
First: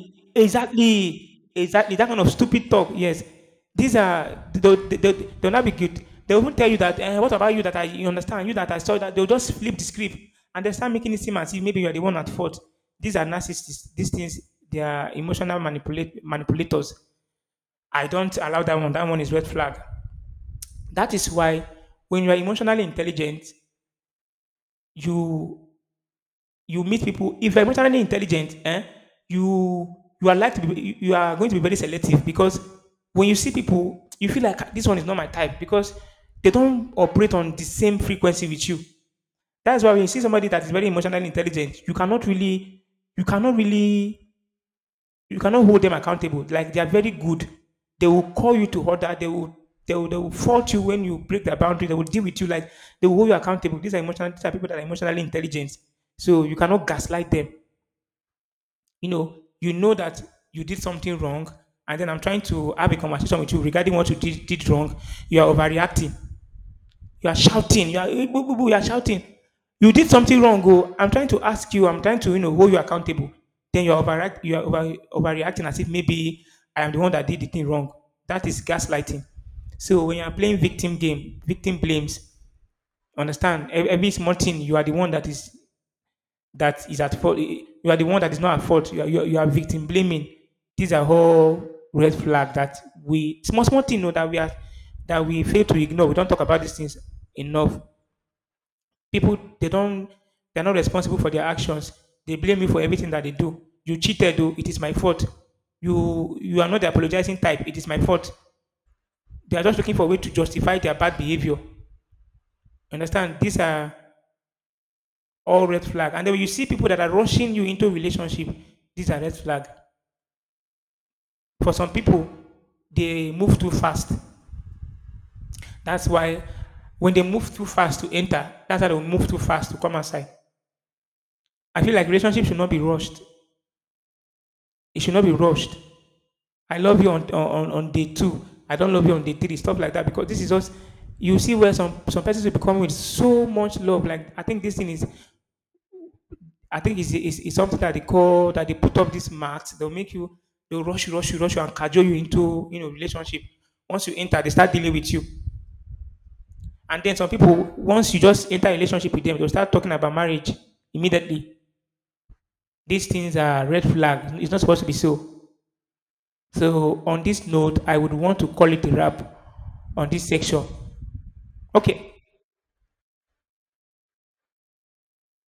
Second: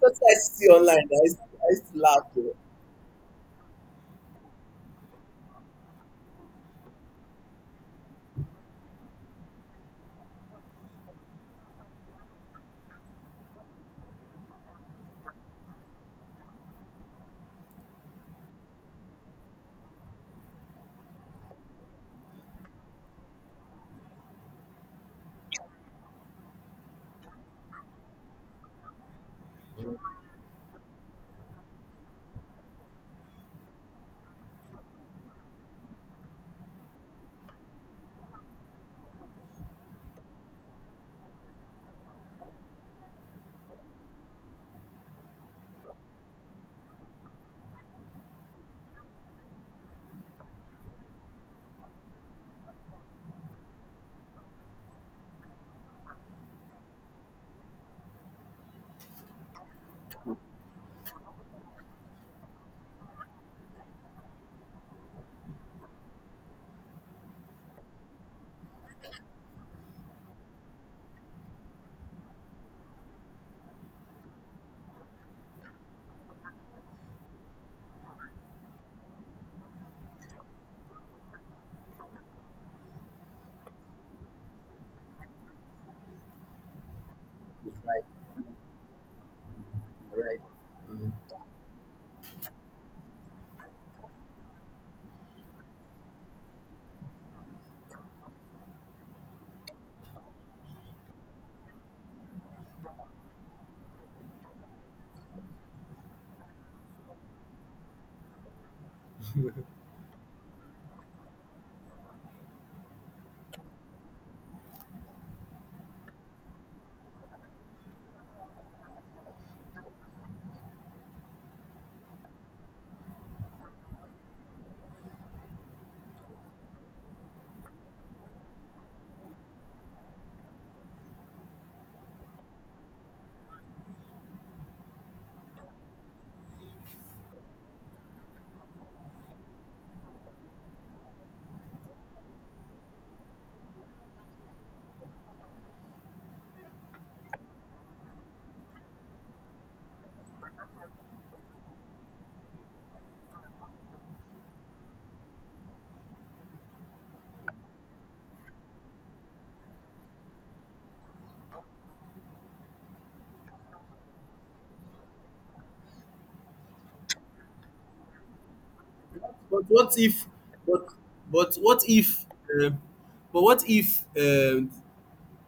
what I see online.
exactly,
I used
exactly.
to
That
laugh,
kind of
oh.
stupid talk. Yes, these are they'll not be good. They won't tell you that. Eh, what about you that I you understand? You that I saw that they'll just flip the script and they start making it seem as if maybe you are the one at fault. These are narcissists. These things they are emotional manipulate manipulators. I don't allow that one. That one is red flag. That is why when you are emotionally intelligent, you you meet people. If you're emotionally intelligent, eh, you you are like to be, you are going to be very selective because when you see people, you feel like, ah, this one is not my type because they don't operate on the same frequency with you. That's why when you see somebody that is very emotionally intelligent, you cannot really, you cannot hold them accountable. Like they are very good. They will call you to order. They will fault you when you break their boundary. They will deal with you like they will hold you accountable. These are emotional, these are people that are emotionally intelligent. So you cannot gaslight them, you know, you know that you did something wrong, and then I'm trying to have a conversation with you regarding what did wrong. You are overreacting. You are shouting. You are, eh, boo, boo, boo, you are shouting. You did something wrong. Oh, I'm trying to ask you. I'm trying to hold you accountable. Then You are overreacting as if maybe I am the one that did the thing wrong. That is gaslighting. So when you are playing victim game, victim blames, understand, every small thing you are the one that is at fault. You are the one that is not at fault. You are victim blaming. These are all red flags that we small small thing, that we are that we fail to ignore. We don't talk about these things enough. People they don't they are not responsible for their actions. They blame you for everything that they do. You cheated, though. It is my fault. You are not the apologizing type. It is my fault. They are just looking for a way to justify their bad behavior. Understand? These are all red flags. And then when you see people that are rushing you into a relationship, these are red flags. For some people, they move too fast. That's why when they move too fast to enter, that's how they move too fast to come outside. I feel like relationship should not be rushed. It should not be rushed. I love you on, on day two. I don't love you on day three. Stuff like that because this is us. You see where some persons will become with so much love. Like I think this thing is, I think is something that they call that they put up these marks. They'll make you, they'll rush you, rush you, rush you, and cajole you into relationship. Once you enter, they start dealing with you. And then some people, once you just enter a relationship with them, they'll start talking about marriage immediately. These things are red flags. It's not supposed to be so. So on this note, I would want to call it a wrap
But what
on
if?
this section.
But but what
Okay.
if? Um, but what if?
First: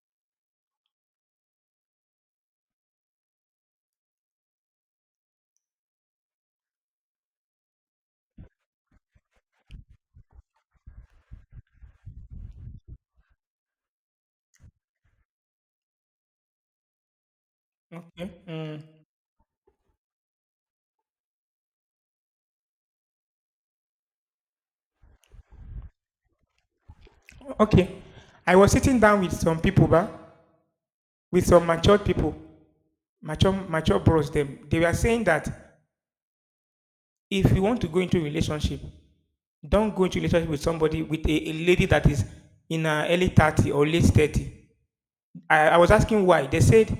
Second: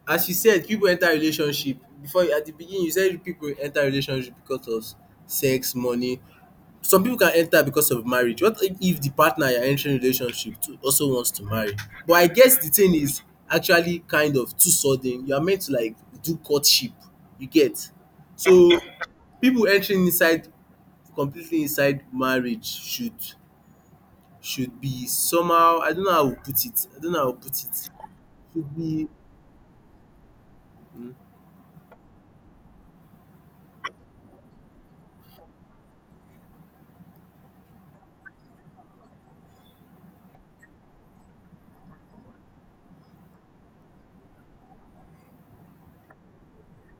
As you said, people enter relationship before at the beginning. You said people enter relationship because of sex, money. Some people can enter because of marriage. What if the partner you are entering relationship to also wants to marry? But I guess the thing is actually kind of too sudden. You are meant to like do courtship, you get.
Okay.
So people entering inside completely inside marriage should, be somehow. I don't know how I put it, I don't know how I put
Okay.
it.
I was
Should
sitting
be,
down with some people, ba, with some matured people, mature bros them. They were saying that if you want to go into a relationship, don't go into a relationship with somebody with a lady that is in her early 30 or late 30. I was asking why. They said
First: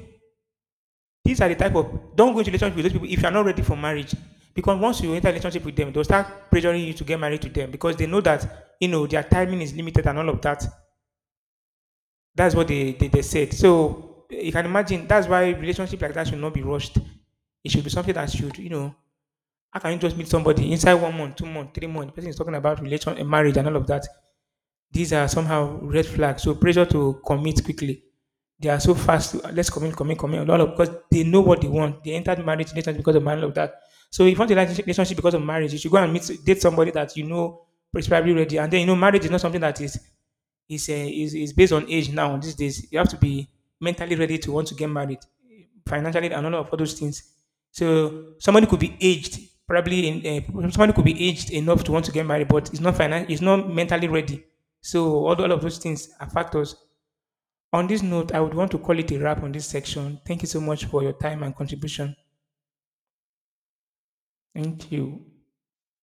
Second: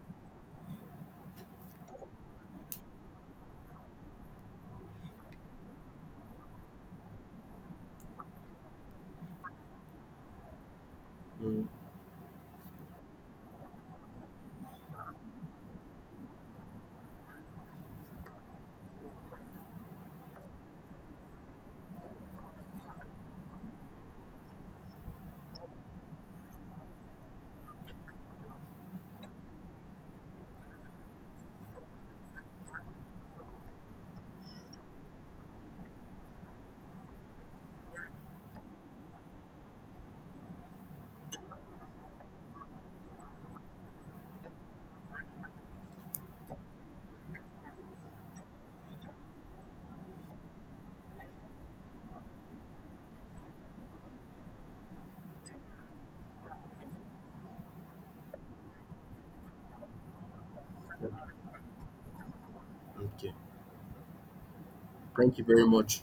these are the type of, don't go into relationship with those people if you are not ready for marriage. Because once you enter a relationship with them, they'll start pressuring you to get married to them because they know that their timing is limited and all of that.
um
That's what they said. So eh, you can imagine that's why relationship like that should not be rushed. It should be something that should, you know, how can you just meet somebody inside 1 month, 2 months, 3 months? The person is talking about relation and marriage and all of that. These are somehow red flags. So pressure to commit quickly. They are so fast. To, ah, let's commit, commit, commit. All of, because they know what they want. They entered marriage relationship because of marriage of that. So if you want a relationship because of marriage, you should go and meet date somebody that you know is probably ready. And then you know marriage is not something that is it's, it's based on age now. These days, you have to be mentally ready to want to get married, financially, and all of all those things. So somebody could be aged, probably in somebody could be aged enough to want to get married, but it's not it's not mentally ready. So all of those things are factors. On this note, I would want to call it a wrap on this section. Thank you so much for your time and contribution.
okay.
Thank you.
Thank you very much.